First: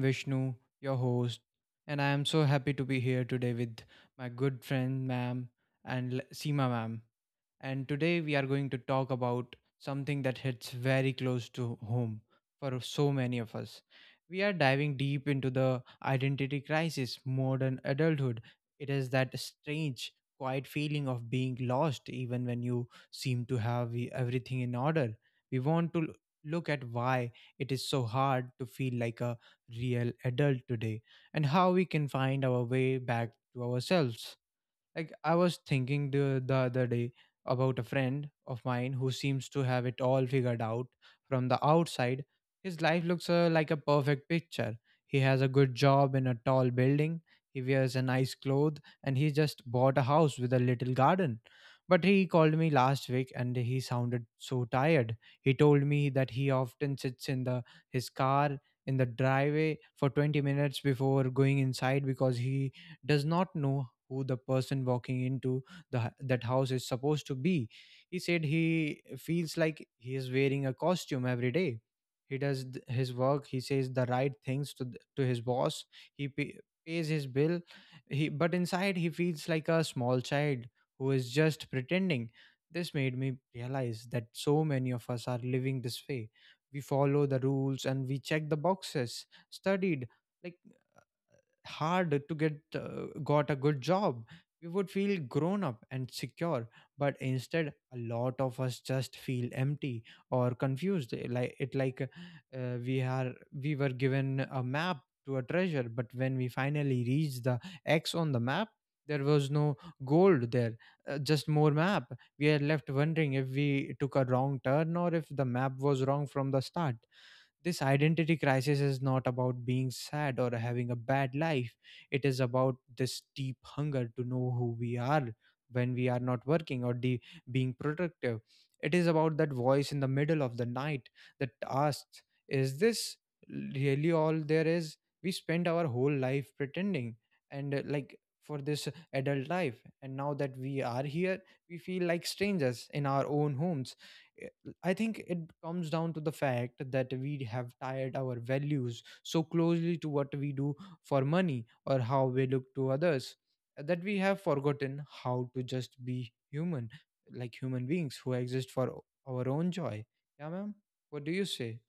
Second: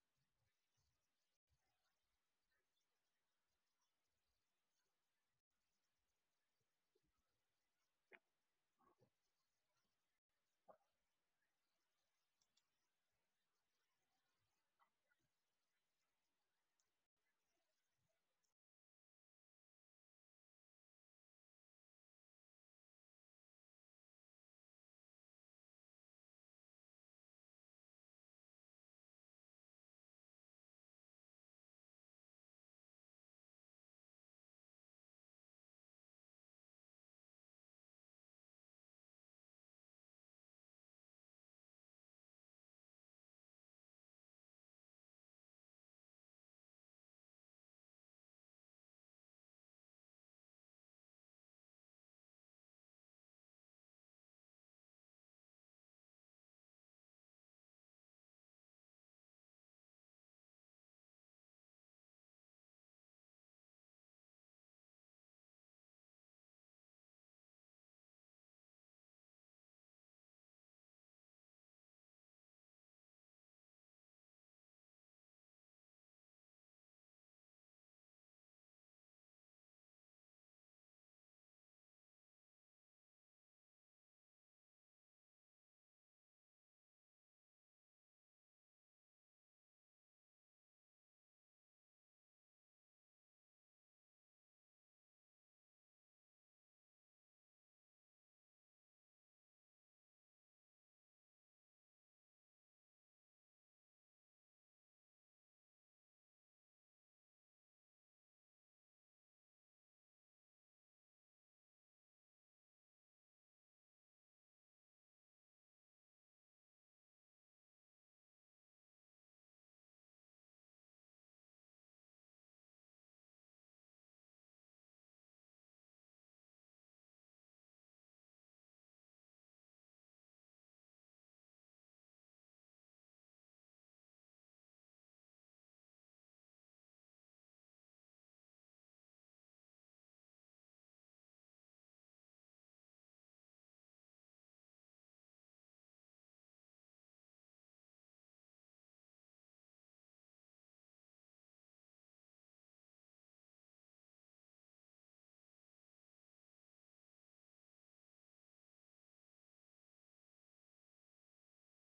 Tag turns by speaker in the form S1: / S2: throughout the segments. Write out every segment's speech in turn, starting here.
S1: Vishnu, your host, and I am so happy to be here today with my good friend, ma'am, and Seema, ma'am. And today we are going to talk about something that hits very close to home for so many of us. We are diving deep into the identity crisis, modern adulthood. It is that strange, quiet feeling of being lost even when you seem to have everything in order. We want to look at why it is so hard to feel like a real adult today and how we can find our way back to ourselves. Like, I was thinking the other day about a friend of mine who seems to have it all figured out. From the outside, his life looks like a perfect picture. He has a good job in a tall building, he wears a nice clothes, and he just bought a house with a little garden. But he called me last week and he sounded so tired. He told me that he often sits in the his car in the driveway for 20 minutes before going inside because he does not know who the person walking into that house is supposed to be. He said he feels like he is wearing a costume every day. He does his work, he says the right things to to his boss, he pays his bill, he but inside he feels like a small child who is just pretending. This made me realize that so many of us are living this way. We follow the rules and we check the boxes, studied like hard to get got a good job, we would feel grown up and secure. But instead, a lot of us just feel empty or confused, like it like we are, we were given a map to a treasure, but when we finally reached the x on the map, there was no gold there, just more map. We are left wondering if we took a wrong turn or if the map was wrong from the start. This identity crisis is not about being sad or having a bad life. It is about this deep hunger to know who we are when we are not working or being productive. It is about that voice in the middle of the night that asks, is this really all there is? We spend our whole life pretending and like for this adult life. And now that we are here, we feel like strangers in our own homes. I think it comes down to the fact that we have tied our values so closely to what we do for money or how we look to others, that we have forgotten how to just be human, like human beings who exist for our own joy. Yeah, ma'am? What do you say?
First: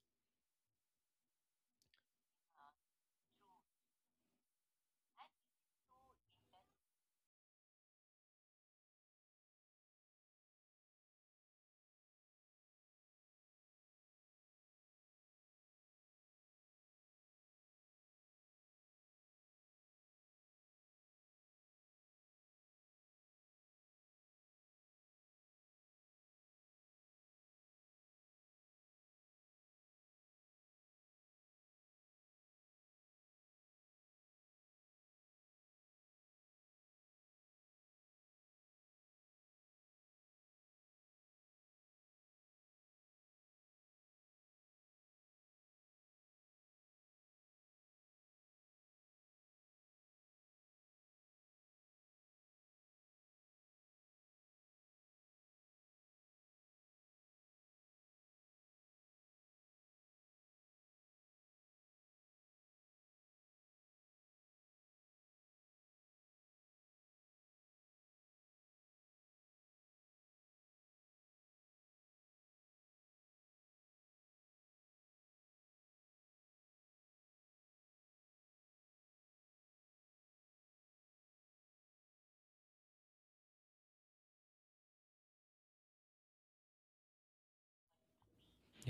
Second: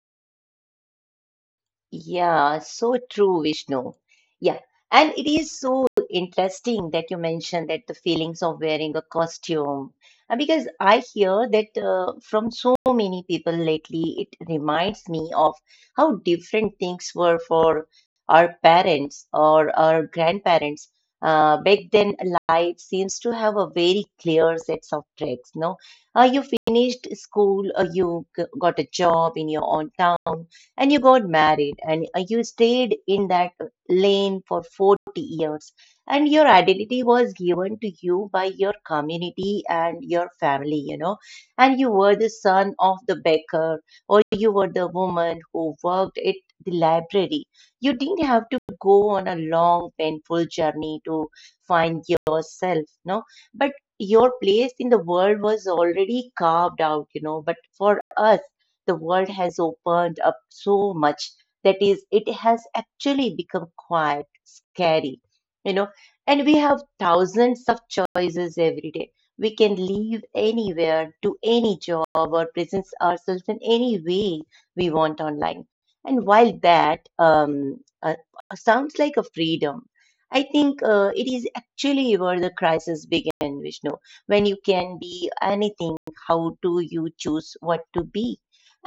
S2: Yeah, so true, Vishnu. Yeah, and it is so interesting that you mentioned that the feelings of wearing a costume, because I hear that from so many people lately. It reminds me of how different things were for our parents or our grandparents. Back then, life seems to have a very clear sets of tracks. No, you finished school, got a job in your own town, and you got married, and you stayed in that lane for 40 years, and your identity was given to you by your community and your family, you know, and you were the son of the baker, or you were the woman who worked at the library. You didn't have to go on a long painful journey to find yourself. No, but your place in the world was already carved out, you know. But for us, the world has opened up so much that is it has actually become quite scary, you know, and we have thousands of choices every day. We can live anywhere, do any job, or present ourselves in any way we want online. And while that sounds like a freedom, I think it is actually where the crisis began, Vishnu. When you can be anything, how do you choose what to be?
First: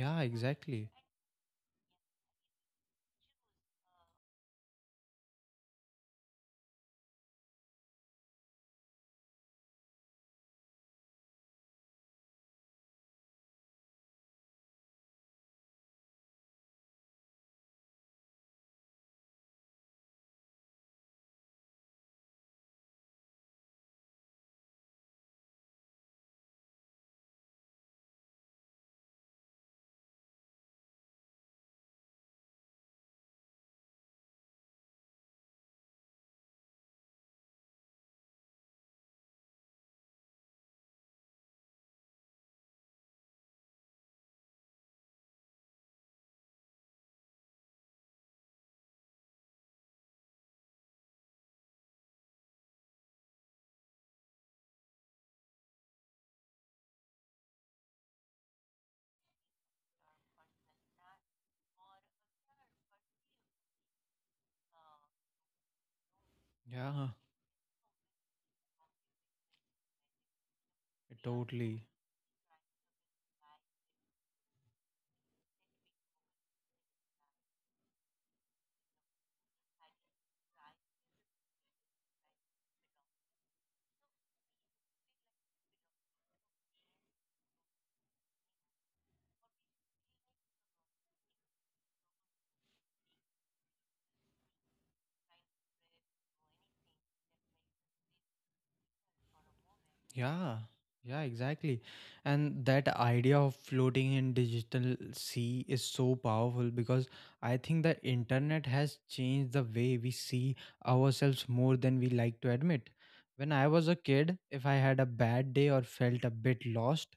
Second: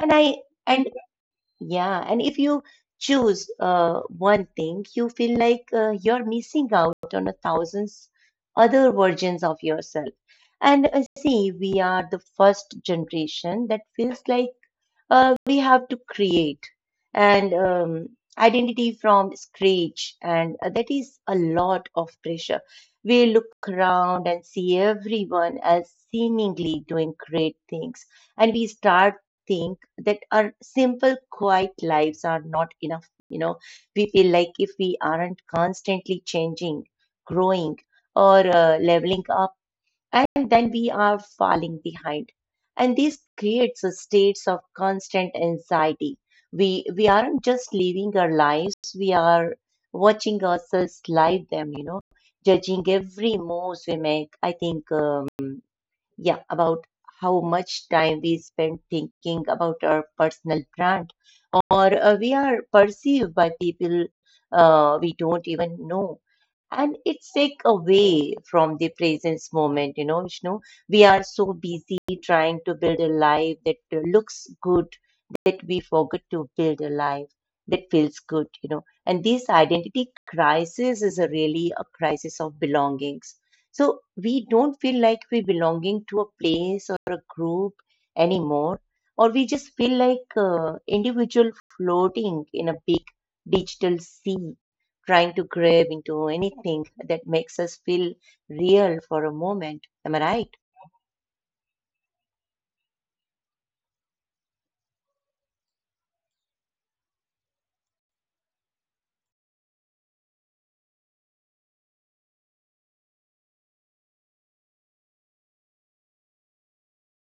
S2: And I, and
S1: exactly.
S2: Yeah, and if you choose one thing, you feel like you're missing out on a thousands other versions of yourself. And see, we are the first generation that feels like we have to create and identity from scratch, and that is a lot of pressure. We look around and see everyone as seemingly doing great things, and we start think that our simple quiet lives are not enough, you know. We feel like if we aren't constantly changing, growing, or leveling up, and then we are falling behind. And this creates a states of constant anxiety. We aren't just living our lives, we are watching ourselves live them, you know, judging every move we make. I think yeah, about how much time we spend thinking about our personal brand, or we are perceived by people we don't even know. And
S1: Yeah,
S2: it's like away from the presence moment, you know, Vishnu. We are so
S1: totally.
S2: busy trying to build a life that looks good, that we forget to build a life that feels good, you know. And this identity crisis is a really a crisis of belongings. So we don't feel like we belonging to a place or a group anymore, or we just feel like individual floating in a big digital sea, trying to grab into anything that makes us feel real for a moment. Am I right?
S1: Yeah, yeah, exactly. And that idea of floating in digital sea is so powerful because I think the internet has changed the way we see ourselves more than we like to admit. When I was a kid, if I had a bad day or felt a bit lost,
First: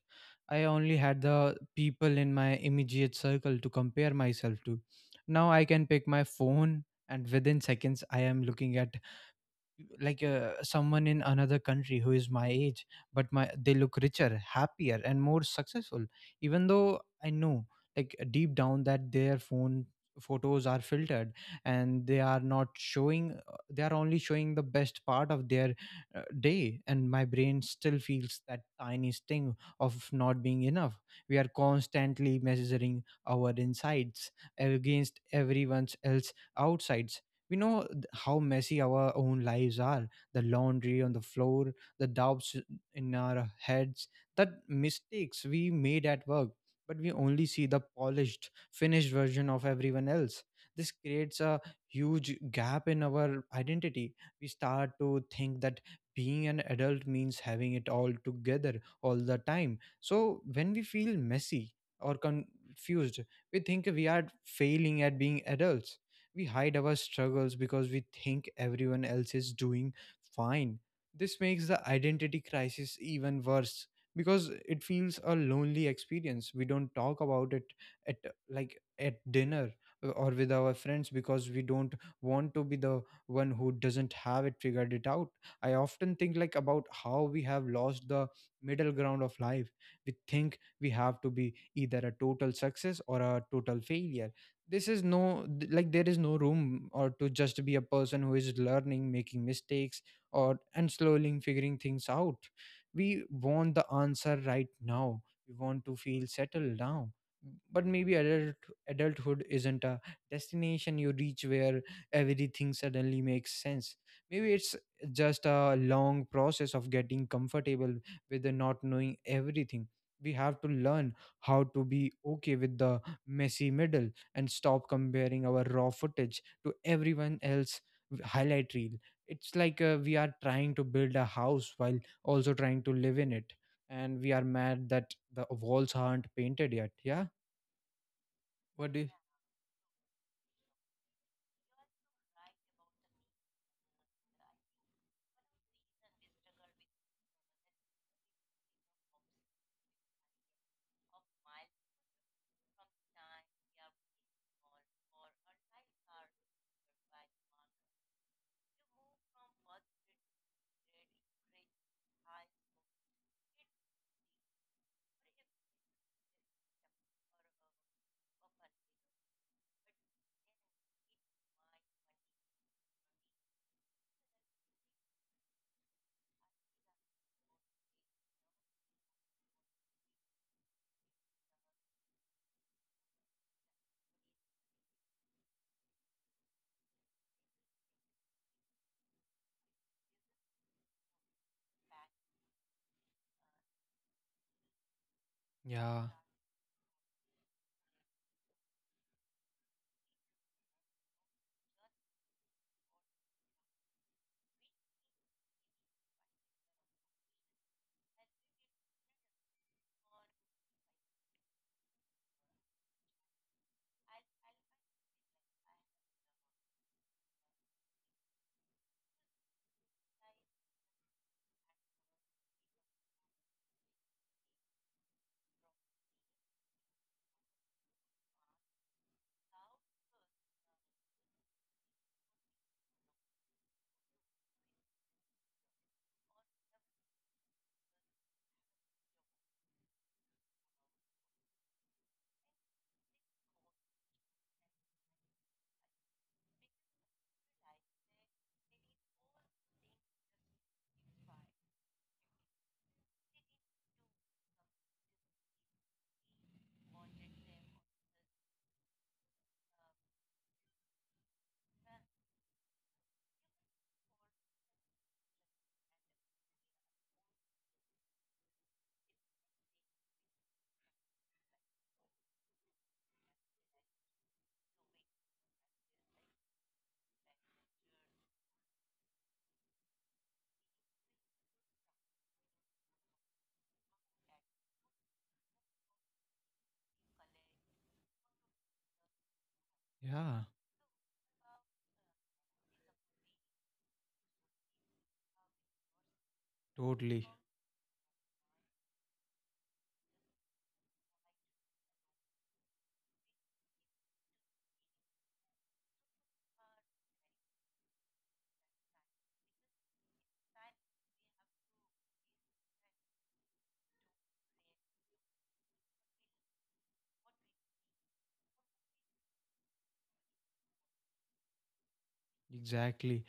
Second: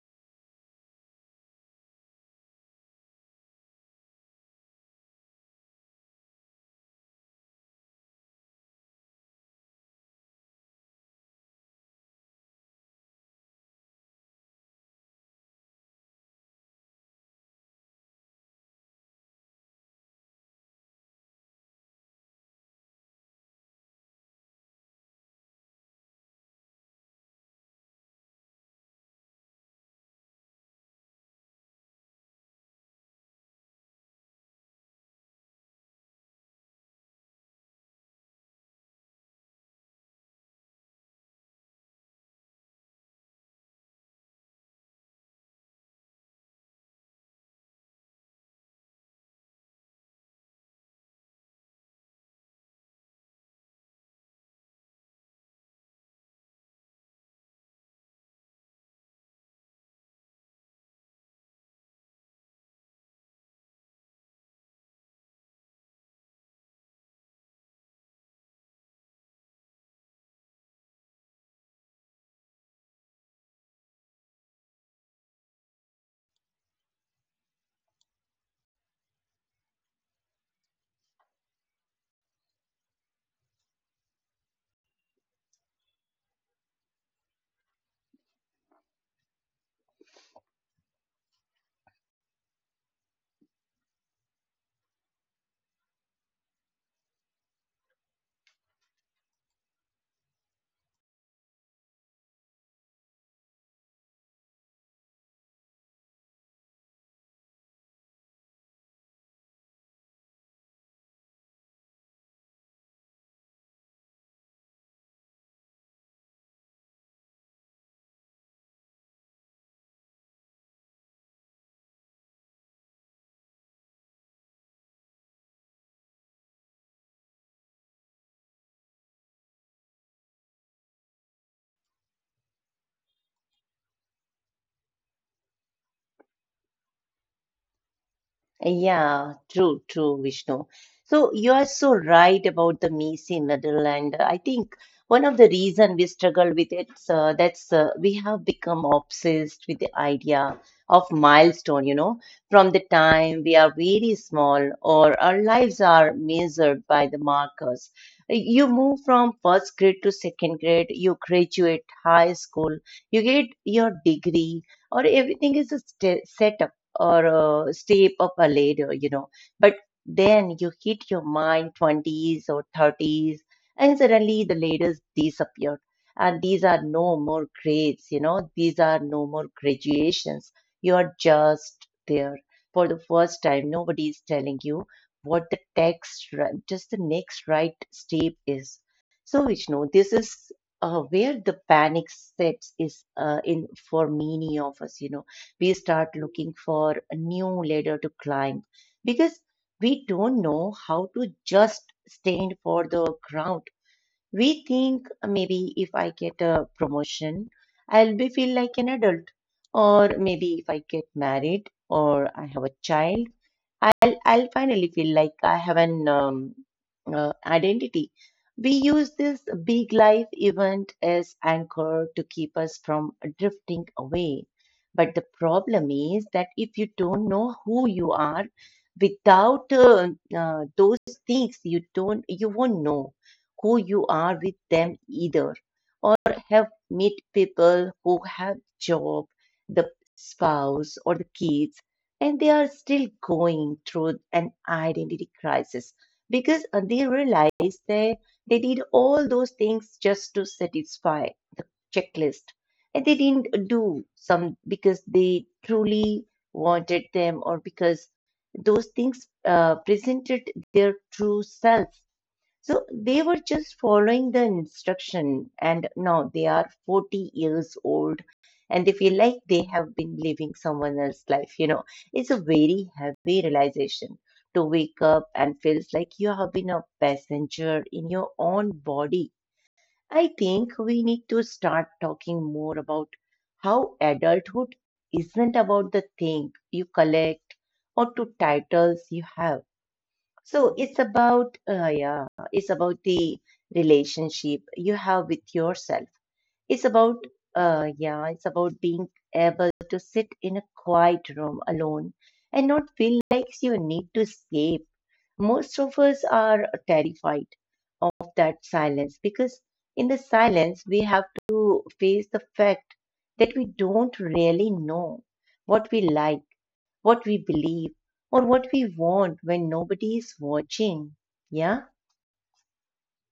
S1: I only had the people in my immediate circle to compare myself to. Now I can pick my phone and within seconds I am looking at like someone in another country who is my age, but my they look richer, happier, and more successful, even though I know like deep down that their phone photos are filtered and they are not showing they are only showing the best part of their day, and my brain still feels that tiny sting of not being enough. We are constantly measuring our insides against everyone else outsides. We know how messy our own lives are, the laundry on the floor, the doubts in our heads, the mistakes we made at work, but we only see the polished finished version of everyone else. This creates a huge gap in our identity. We start to think that being an adult means having it all together all the time, so when we feel messy or confused, we think we are failing at being adults. We hide our struggles because we think everyone else is doing fine. This makes the identity crisis even worse because it feels a lonely experience. We don't talk about it at like at dinner or with our friends because we don't want to be the one who doesn't have it figured it out. I often think like about how we have lost the middle ground of life. We think we have to be either a total success or a total failure. This is no like there is no room or to just be a person who is learning, making mistakes or and slowly figuring things out. We want the answer right now, we want to feel settled now. But maybe adulthood isn't a destination you reach where everything suddenly makes sense. Maybe it's just a long process of getting comfortable with the not knowing everything. We have to learn how to be okay with the messy middle and stop comparing our raw footage to everyone else highlight reel. It's like we are trying to build a house while also trying to live in it, and we are mad that the walls aren't painted yet. Yeah, what do you.
S2: Yeah, true, true, Vishnu. So you are so right about the Missy medal, and I think one of the reason we struggle with it, that's we have become obsessed with the idea of milestone. You know, from the time we are very small, or our lives are measured by the markers. You move from first grade to second grade, you graduate high school, you get your degree, or everything is a st set up or stay up a later, you know. But then you hit your mind 20s or 30s, and suddenly the letters disappeared. And these are no more grades, you know, these are no more graduations. You are just there for the first time. Nobody is telling you what the text, just the next right step is. So, Vishnu, this is where the panic sets is in for many of us, you know. We
S1: Yeah,
S2: start looking for a new ladder to climb because we don't know how to just stand for the ground. We think maybe if I get a promotion, I'll be feel like an adult, or maybe if I get married or I have a child, I'll finally feel like I have an identity. We use this big life event as anchor to keep us from drifting away. But the problem is that if you don't know who you are, without those things, you won't know who you are with them either, or have meet people who have job, the spouse or the kids, and they are still going through an identity crisis because they realize they they did all those things just to satisfy the checklist, and they didn't do some because they truly wanted them, or because those things presented their true self. So they were just following the instruction, and now they are 40 years old, and they feel like they have been living someone else's life. You know, it's a very heavy realization to wake up and feels like you have been a passenger in your own body. I think we need to start talking more about how adulthood isn't about the thing you collect or to titles you have.
S1: yeah,
S2: So it's about it's about the relationship you have with yourself. It's about
S1: totally.
S2: yeah, it's about being able to sit in a quiet room alone and not feel like you need to escape. Most of us are terrified of that silence because in the silence we have to face the fact that we don't really know what we like, what we believe, or what we want when nobody is watching. Yeah.
S1: Exactly.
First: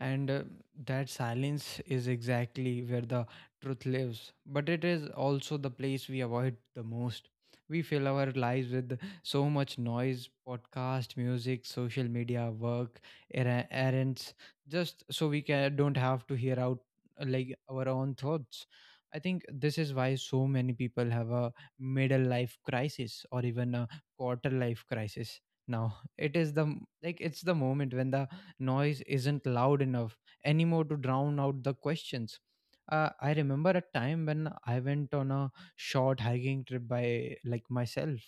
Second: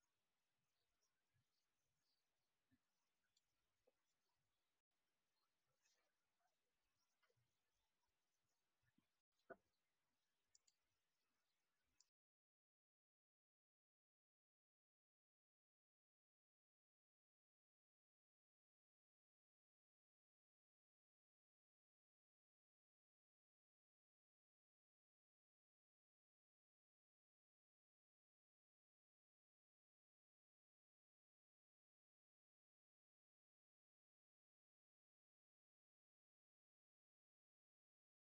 S1: And that silence is exactly where the truth lives. But it is also the place we avoid the most. We fill our lives with so much noise, podcast, music, social media, work, errands, just so we can, don't have to hear out like our own thoughts. I think this is why so many people have a middle life crisis or even a quarter life crisis now. It is like it's the moment when the noise isn't loud enough anymore to drown out the questions. I remember a time when I went on a short hiking trip by like myself.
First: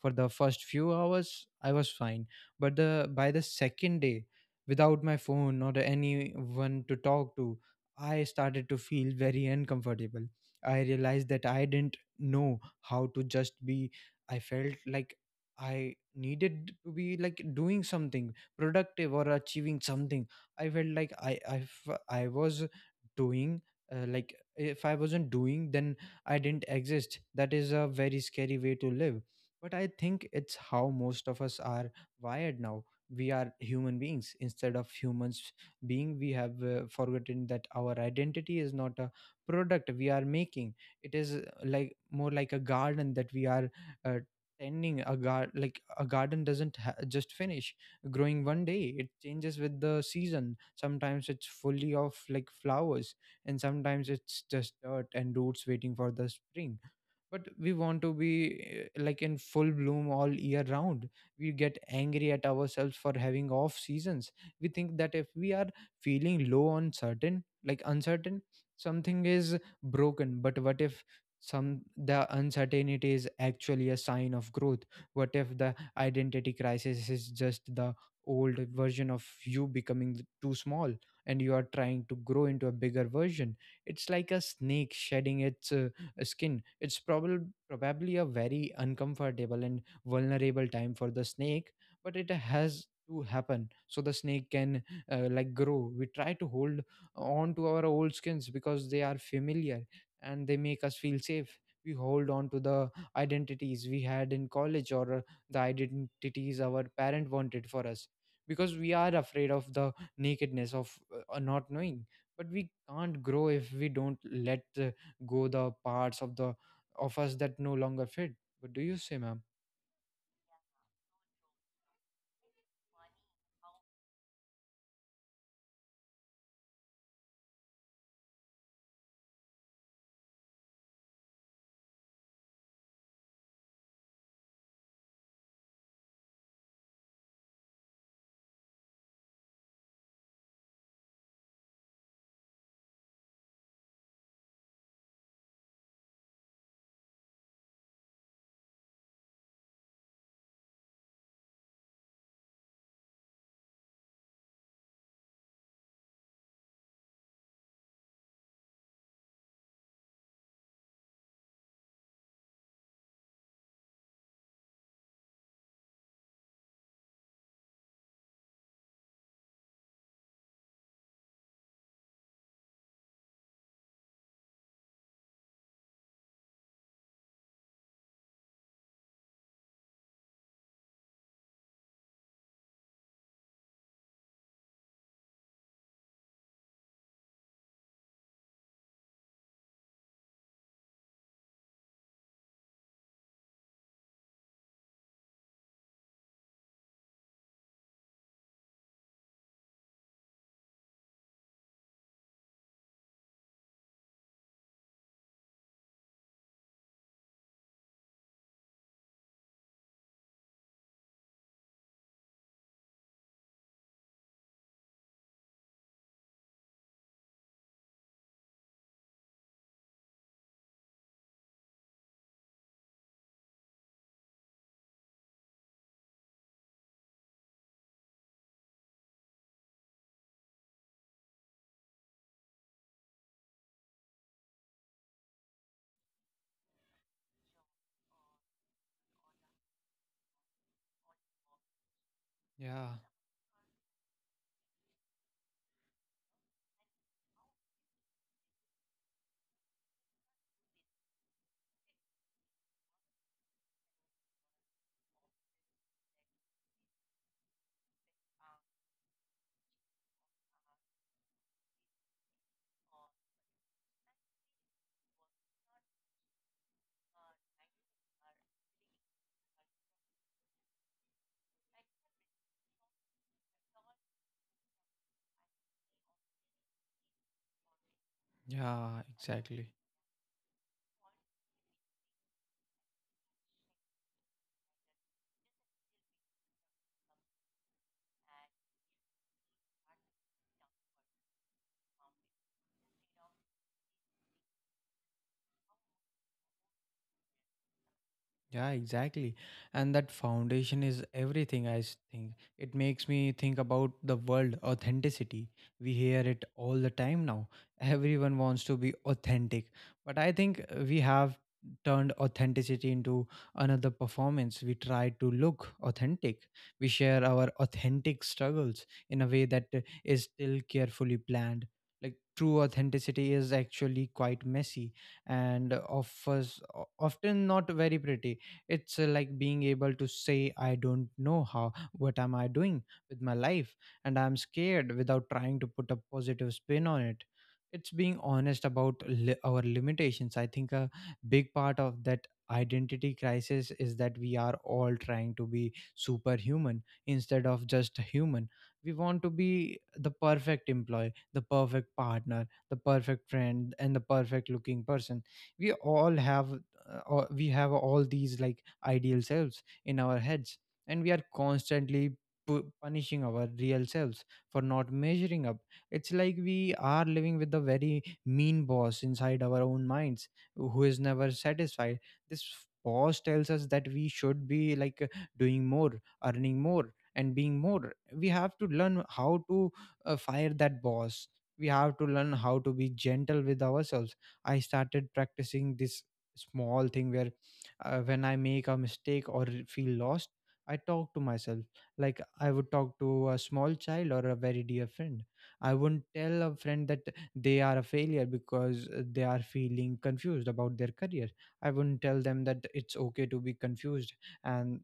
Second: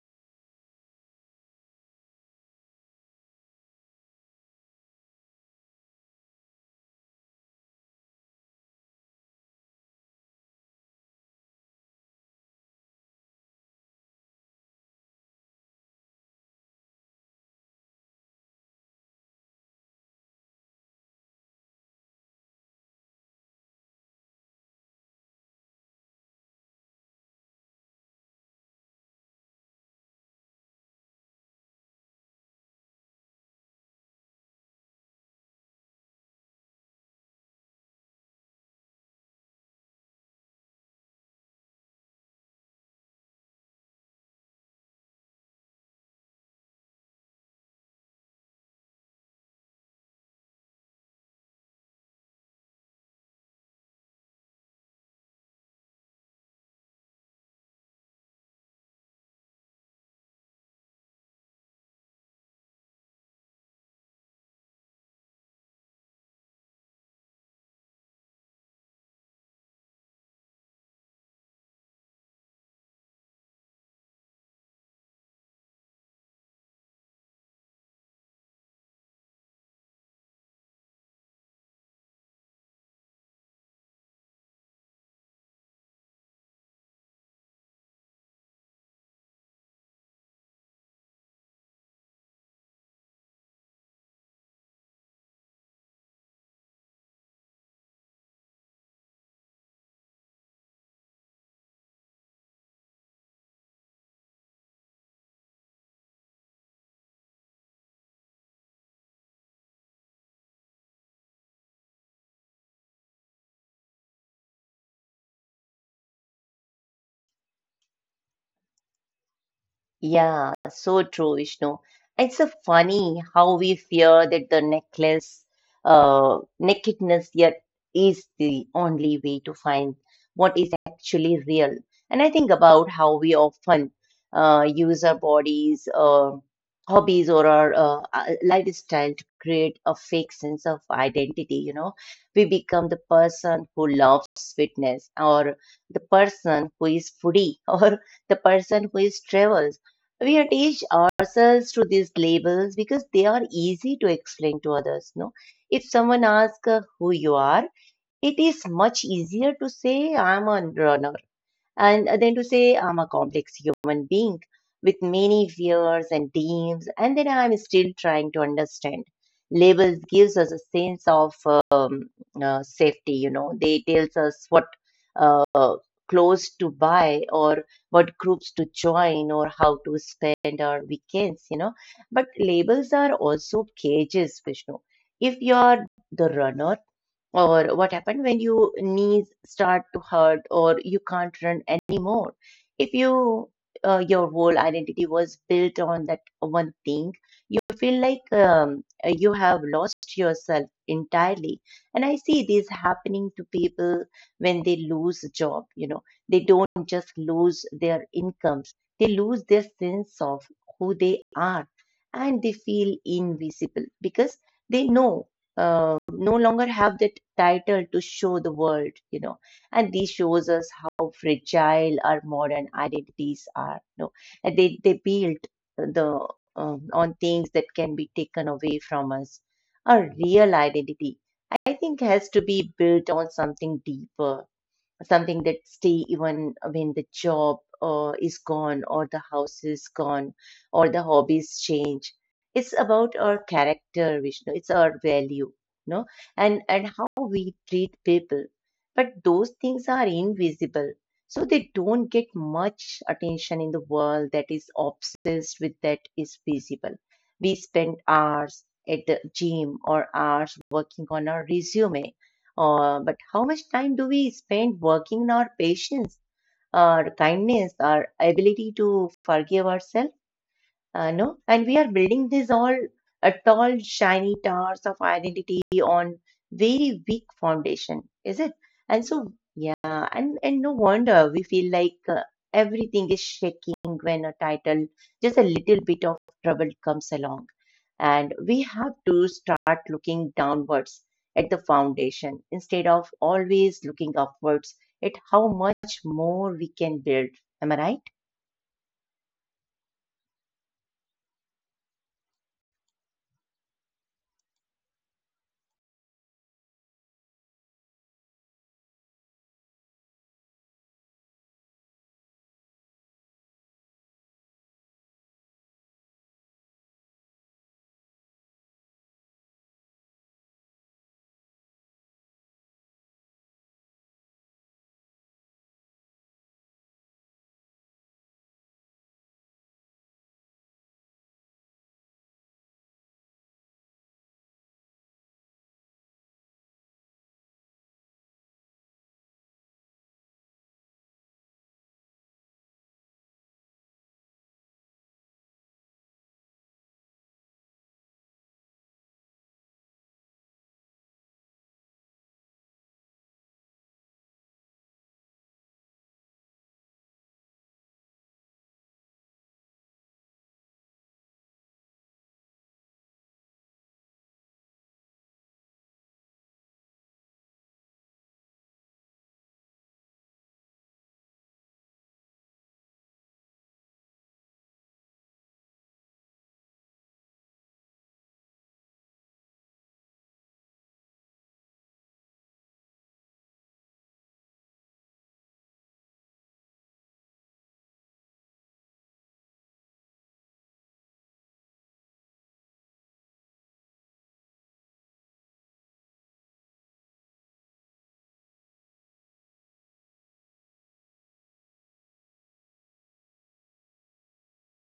S1: For the first few hours, I was fine, but the by the second day, without my phone or anyone to talk to, I started to feel very uncomfortable. I realized that I didn't know how to just be. I felt like I needed to be like doing something productive or achieving something. I felt like I was doing like if I wasn't doing then I didn't exist. That is a very scary way to live, but I think it's how most of us are wired now. We are human beings instead of humans being. We have forgotten that our identity is not a product we are making. It is more like a garden that we are uh, tending. A gar like a garden doesn't just finish growing one day. It changes with the season. Sometimes it's fully of like flowers, and sometimes it's just dirt and roots waiting for the spring. But we want to be, like, in full bloom all year round. We get angry at ourselves for having off seasons. We think that if we are feeling low on certain like uncertain, something is broken. But what if some the uncertainty is actually a sign of growth? What if the identity crisis is just the old version of you becoming too small and you are trying to grow into a bigger version? It's like a snake shedding its skin. It's probably a very uncomfortable and vulnerable time for the snake, but it has to happen so the snake can like grow. We try to hold on to our old skins because they are familiar and they make us feel safe. We hold on to the identities we had in college or the identities our parent wanted for us because we are afraid of the nakedness of not knowing. But we can't grow if we don't let go the parts of the of us that no longer fit. What do you say, ma'am?
S2: Yeah, so true, Vishnu. It's so funny how we fear that the necklace, nakedness yet is the only way to find what is actually real. And I think about how we often use our bodies, hobbies, or our lifestyle to create a fake sense of identity. You know, we become the person who loves fitness, or the person who is foodie, or the person who is travels. We attach ourselves to these labels because they are easy to explain to others. No, if someone asks who you are, it is much easier to say I'm a runner and then to say I'm a complex human being with many fears and dreams, and then I'm still trying to understand. Labels gives us a sense of um, safety. You know, they tells us what uh, clothes to buy, or what groups to join, or how to spend our weekends. You know, but labels are also cages, Vishnu. If you are the runner, or what happened when your knees start to hurt or you can't run anymore, if you your whole identity was built on that one thing, you feel like you have lost yourself entirely. And I see this happening to people when they lose a job, you know. They don't just lose their incomes, they lose their sense of who they are, and they feel invisible because they know no longer have that title to show the world, you know. And this shows us how fragile our modern identities are. You know, and they build the on things that can be taken away from us. Our real identity, I think, has to be built on something deeper, something that stay even when the job is gone, or the house is gone, or the hobbies change. It's
S1: Yeah,
S2: about our character, Vishnu. It's our value, no, and how we treat people. But those things are invisible, so they don't get much attention in the world that is obsessed with that is visible. We spend hours at the gym or hours working on our resume, but how much time do we spend working on our patience, our kindness, our ability to forgive ourselves? No, and we are building these all tall shiny towers of identity on very weak foundation, is it?
S1: yeah,
S2: and so
S1: exactly.
S2: yeah and and no wonder we feel like everything is shaking when a title, just a little bit of trouble comes along, and we have to start looking downwards at the foundation instead of always looking upwards at how much more we can build. Am I right?
S1: Yeah, exactly. And that foundation is everything, I think. It makes me think about the word authenticity. We hear it all the time now. Everyone wants to be authentic. But I think we have turned authenticity into another performance. We try to look authentic. We share our authentic struggles in a way that is still carefully planned. Like true authenticity is actually quite messy and offers often not very pretty. It's like being able to say, I don't know how, what am I doing with my life, and I'm scared without trying to put a positive spin on it. It's being honest about our limitations. I think a big part of that identity crisis is that we are all trying to be superhuman instead of just human. We want to be the perfect employee, the perfect partner, the perfect friend, and the perfect looking person. We all have we have all these ideal selves in our heads, and we are constantly punishing our real selves for not measuring up. It's like we are living with a very mean boss inside our own minds who is never satisfied. This boss tells us that we should be doing more, earning more, and being more. We have to learn how to fire that boss. We have to learn how to be gentle with ourselves. I started practicing this small thing where, when I make a mistake or feel lost, I talk to myself like I would talk to a small child or a very dear friend. I wouldn't tell a friend that they are a failure because they are feeling confused about their career. I wouldn't tell them that it's okay to be confused and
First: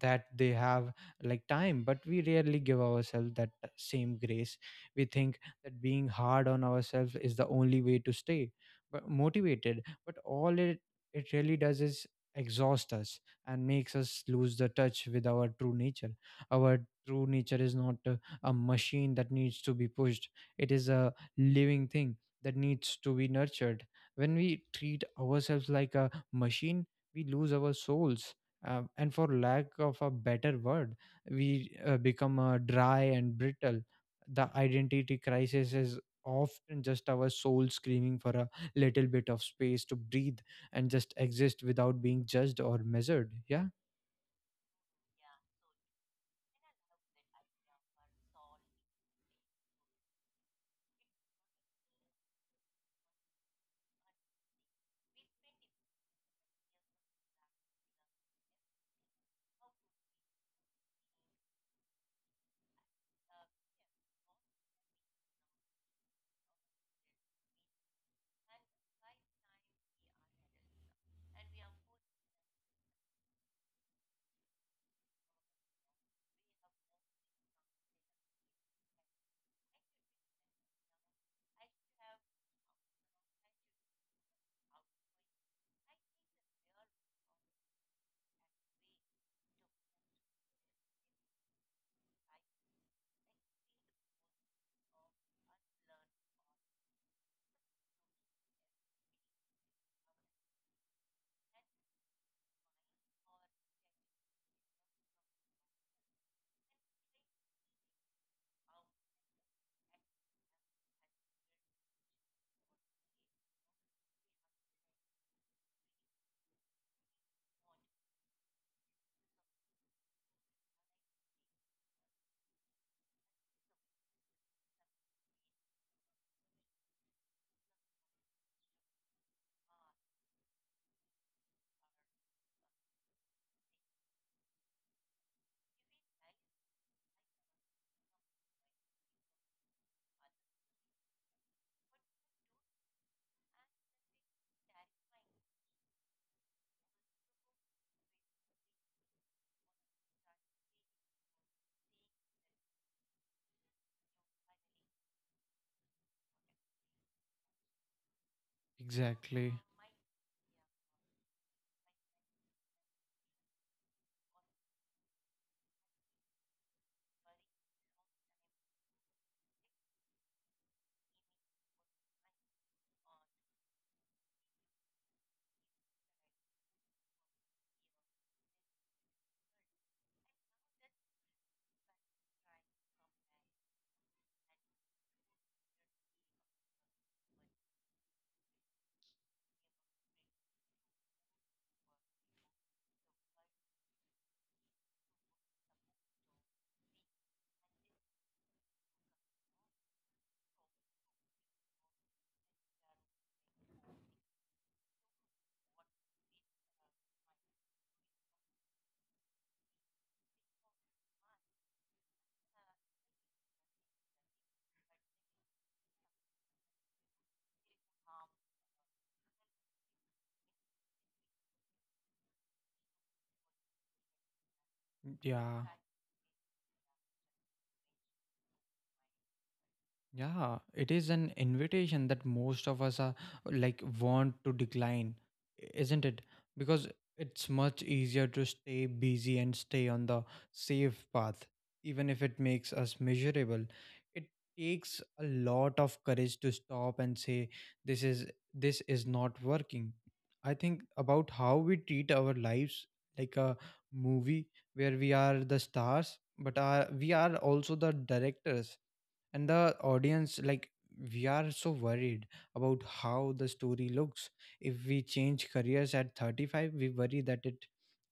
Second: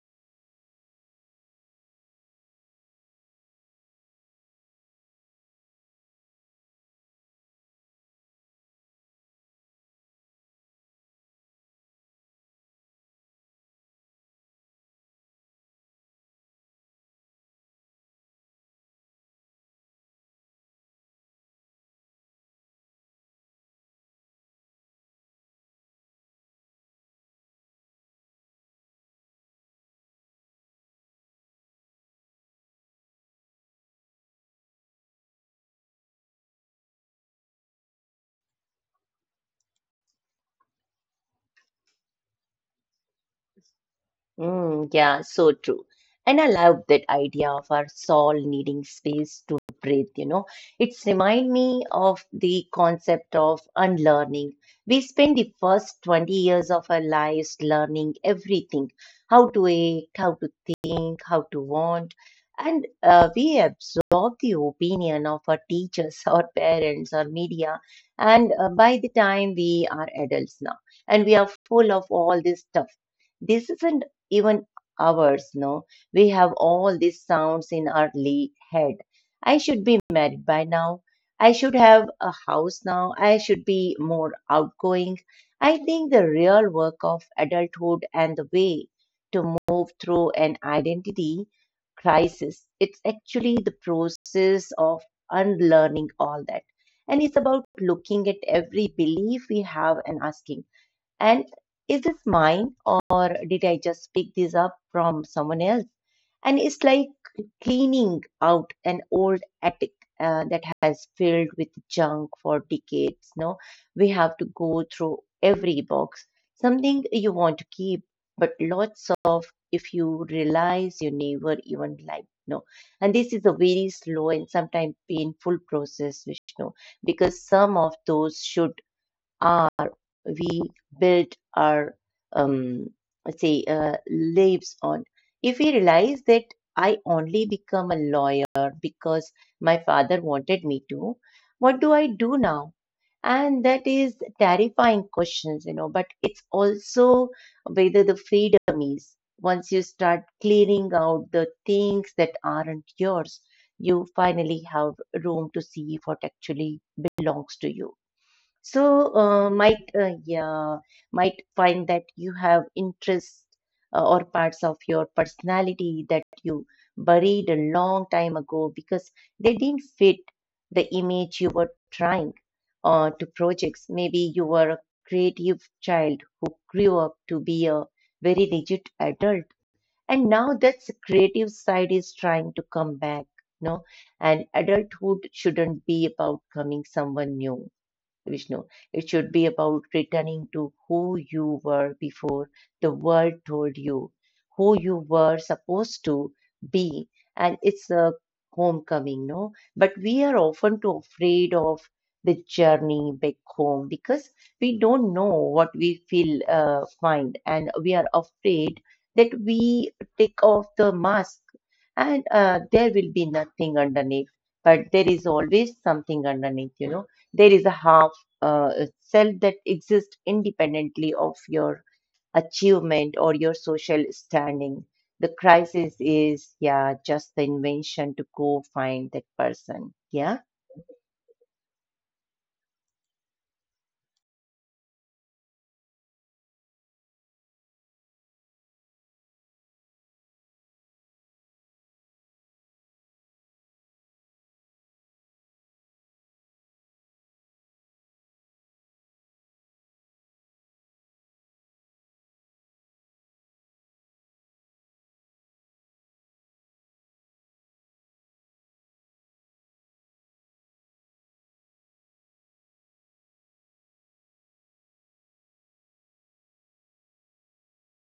S1: that they have time, but we rarely give ourselves that same grace. We think that being hard on ourselves is the only way to stay but motivated, but all it it really does is exhaust us and makes us lose the touch with our true nature. Our true nature is not a machine that needs to be pushed. It is a living thing that needs to be nurtured. When we treat ourselves like a machine, we lose our souls, and for lack of a better word, we become dry and brittle. The identity crisis is often just our soul screaming for a little bit of space to breathe and just exist without being judged or measured. Yeah,
S2: Mm, yeah, so true. And I love that idea of our soul needing space to breathe, you know. It's remind me of the concept of unlearning. We spend the first 20 years of our lives learning everything, how to act, how to think, how to want. And we absorb the opinion of our teachers, our parents, our media. And by the time we are adults now, and we are full of all this stuff. This isn't even ours, no? We have all these sounds in our head. I should be married by now. I should have a house now. I should be more outgoing. I think the real work of adulthood and the way to move through an identity crisis, it's actually the process of unlearning all that. And it's about looking at every belief we have and asking, and is this mine or did I just pick this up from someone else? And it's like cleaning out an old attic that has filled with junk for decades. No, we have to go through every box, something you want to keep, but lots of if you realize you never even like. No, and this is a very slow and sometimes painful process, Vishnu, because some of those should are we build our um let's say lives on if we realize that I only become a lawyer because my father wanted me to, what do I do now? And that is terrifying questions, you know, but it's also whether the freedom is once you start clearing out the things that aren't yours, you finally have room to see what actually belongs to you. So
S1: exactly.
S2: might yeah, might find that you have interests or parts of your personality that you buried a long time ago because they didn't fit the image you were trying to projects. Maybe you were a creative child who grew up to be a very rigid adult, and now that's creative side is trying to come back. No, and adulthood shouldn't be about coming someone new, Vishnu. It should be about returning to who you were before the world told you who you were supposed to be. And it's a homecoming, no? But we are often too afraid of the journey back home because we don't know what we feel find, and we are afraid that we take off the mask and there will be nothing underneath, but there is always something underneath, you know. There is a harm uh, self that exists independently of your achievement or your social standing. The
S1: Yeah,
S2: crisis is, yeah, just the invention to go find that person. Yeah.
S1: yeah, it is an invitation that most of us are want to decline, isn't it? Because it's much easier to stay busy and stay on the safe path, even if it makes us miserable. It takes a lot of courage to stop and say, This is this is not working. I think about how we treat our lives like a movie where we are the stars, but are we are also the directors and the audience. Like, we are so worried about how the story looks. If we change careers at 35, we worry that it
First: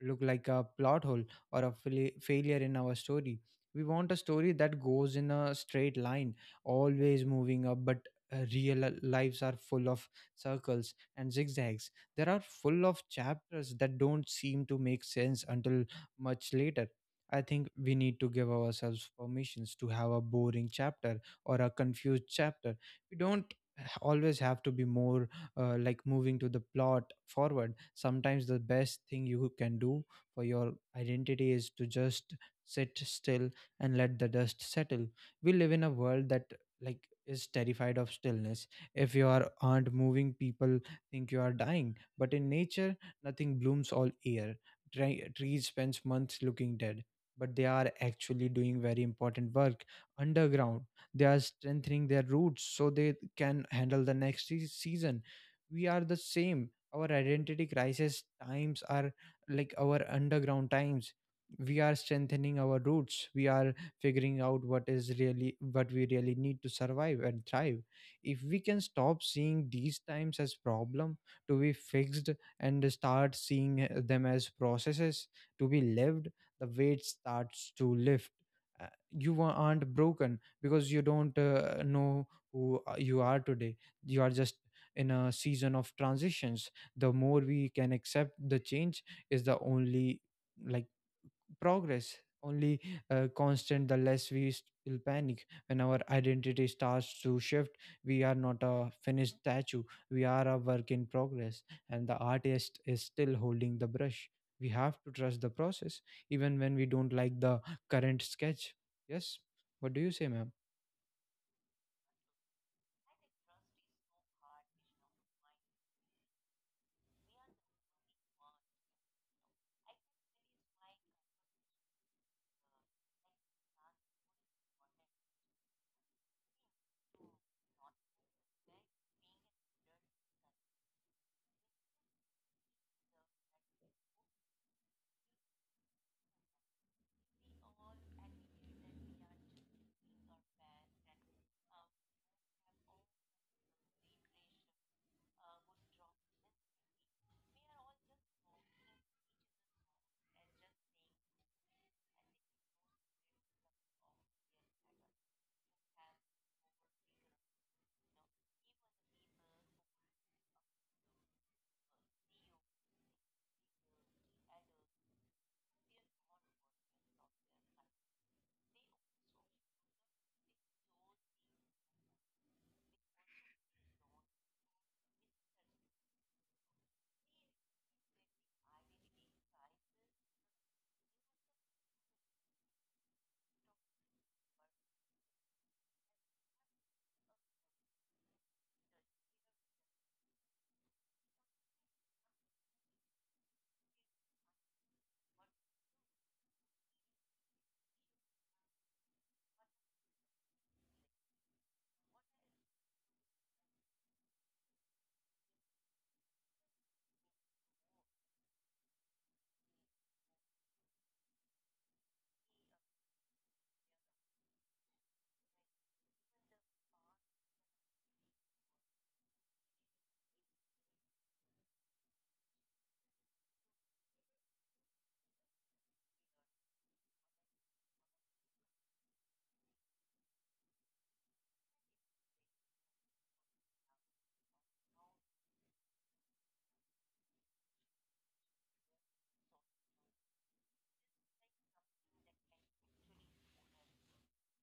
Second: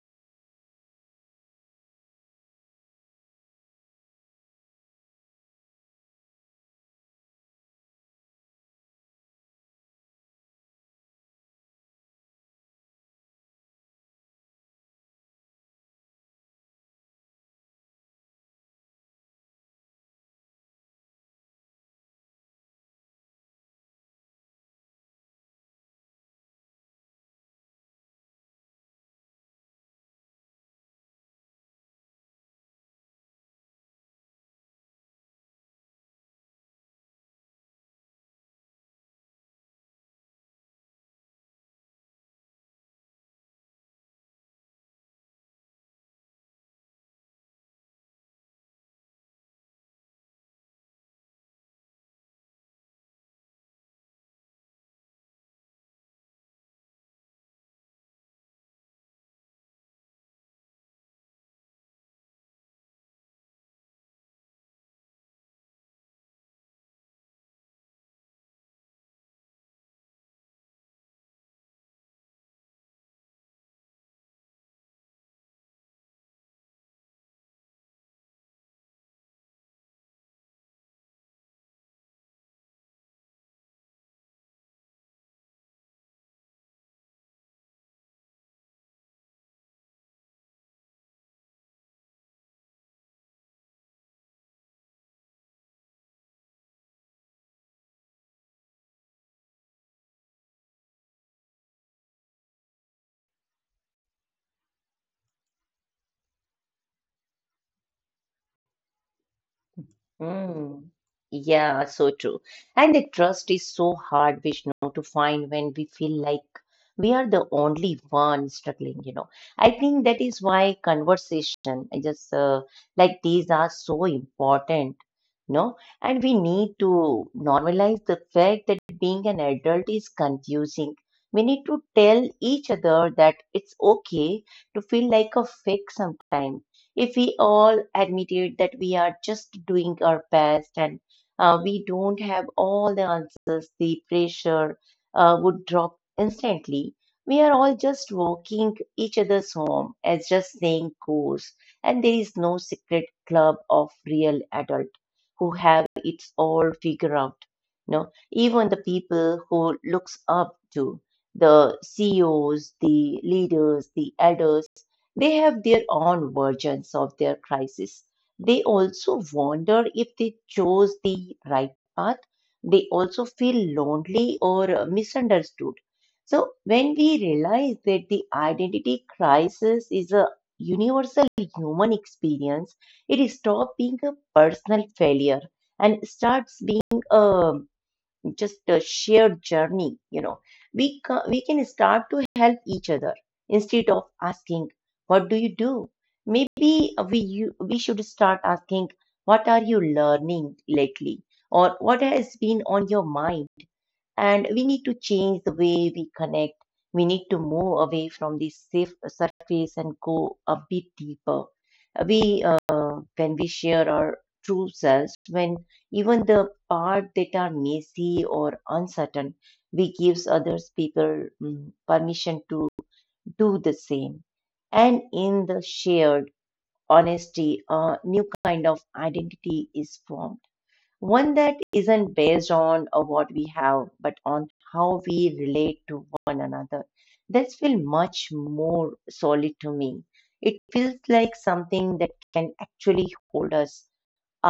S1: look like a plot hole or a failure in our story. We want a story that goes in a straight line, always moving up, but real lives are full of circles and zigzags. There are full of chapters that don't seem to make sense until much later. I think we need to give ourselves permissions to have a boring chapter or a confused chapter. We don't always have to be more like moving to the plot forward. Sometimes the best thing you can do for your identity is to just sit still and let the dust settle. We live in a world that like is terrified of stillness. If you aren't moving, people think you are dying. But in nature, nothing blooms all year. Trees spends months looking dead, but they are actually doing very important work underground. They are strengthening their roots so they can handle the next season. We are the same. Our identity crisis times are like our underground times. We are strengthening our roots. We are figuring out what is really what we really need to survive and thrive. If we can stop seeing these times as problem to be fixed and start seeing them as processes to be lived, the weight starts to lift. Uh, you aren't broken because you don't know who you are today. You are just in a season of transitions. The more we can accept the change is the only like progress only constant, the less we still panic when our identity starts to shift. We are not a finished statue. We are a work in progress, and the artist is still holding the brush. We have to trust the process even when we don't like the current sketch. Yes. What do you say, ma'am?
S2: Mm. Yeah, so true. And the trust is so hard, Vishnu, to find when we feel like we are the only one struggling, you know. I think that is why conversation, I just like these, are so important, no? And we need to normalize the fact that being an adult is confusing. We need to tell each other that it's okay to feel like a fake sometimes. If we all admitted that we are just doing our best and we don't have all the answers, the pressure would drop instantly. We are all just walking each other's home, as just saying goes, and there is no secret club of real adult who have it all figured out. No, even the people who looks up to the CEOs, the leaders, the elders, they have their own versions of their crisis. They also wonder if they chose the right path. They also feel lonely or misunderstood. So when we realize that the identity crisis is a universal human experience, it stops being a personal failure and starts being a just a shared journey. You know, we can start to help each other instead of asking, "What do you do?" Maybe we should start asking, "What are you learning lately?" or "What has been on your mind?" And we need to change the way we connect. We need to move away from the safe surface and go a bit deeper. We, when we share our true selves, when even the part that are messy or uncertain, we gives others people permission to do the same. And in the shared honesty, a new kind of identity is formed, one that isn't based on what we have, but on how we relate to one another. That feels much more solid to me. It feels like something that can actually hold us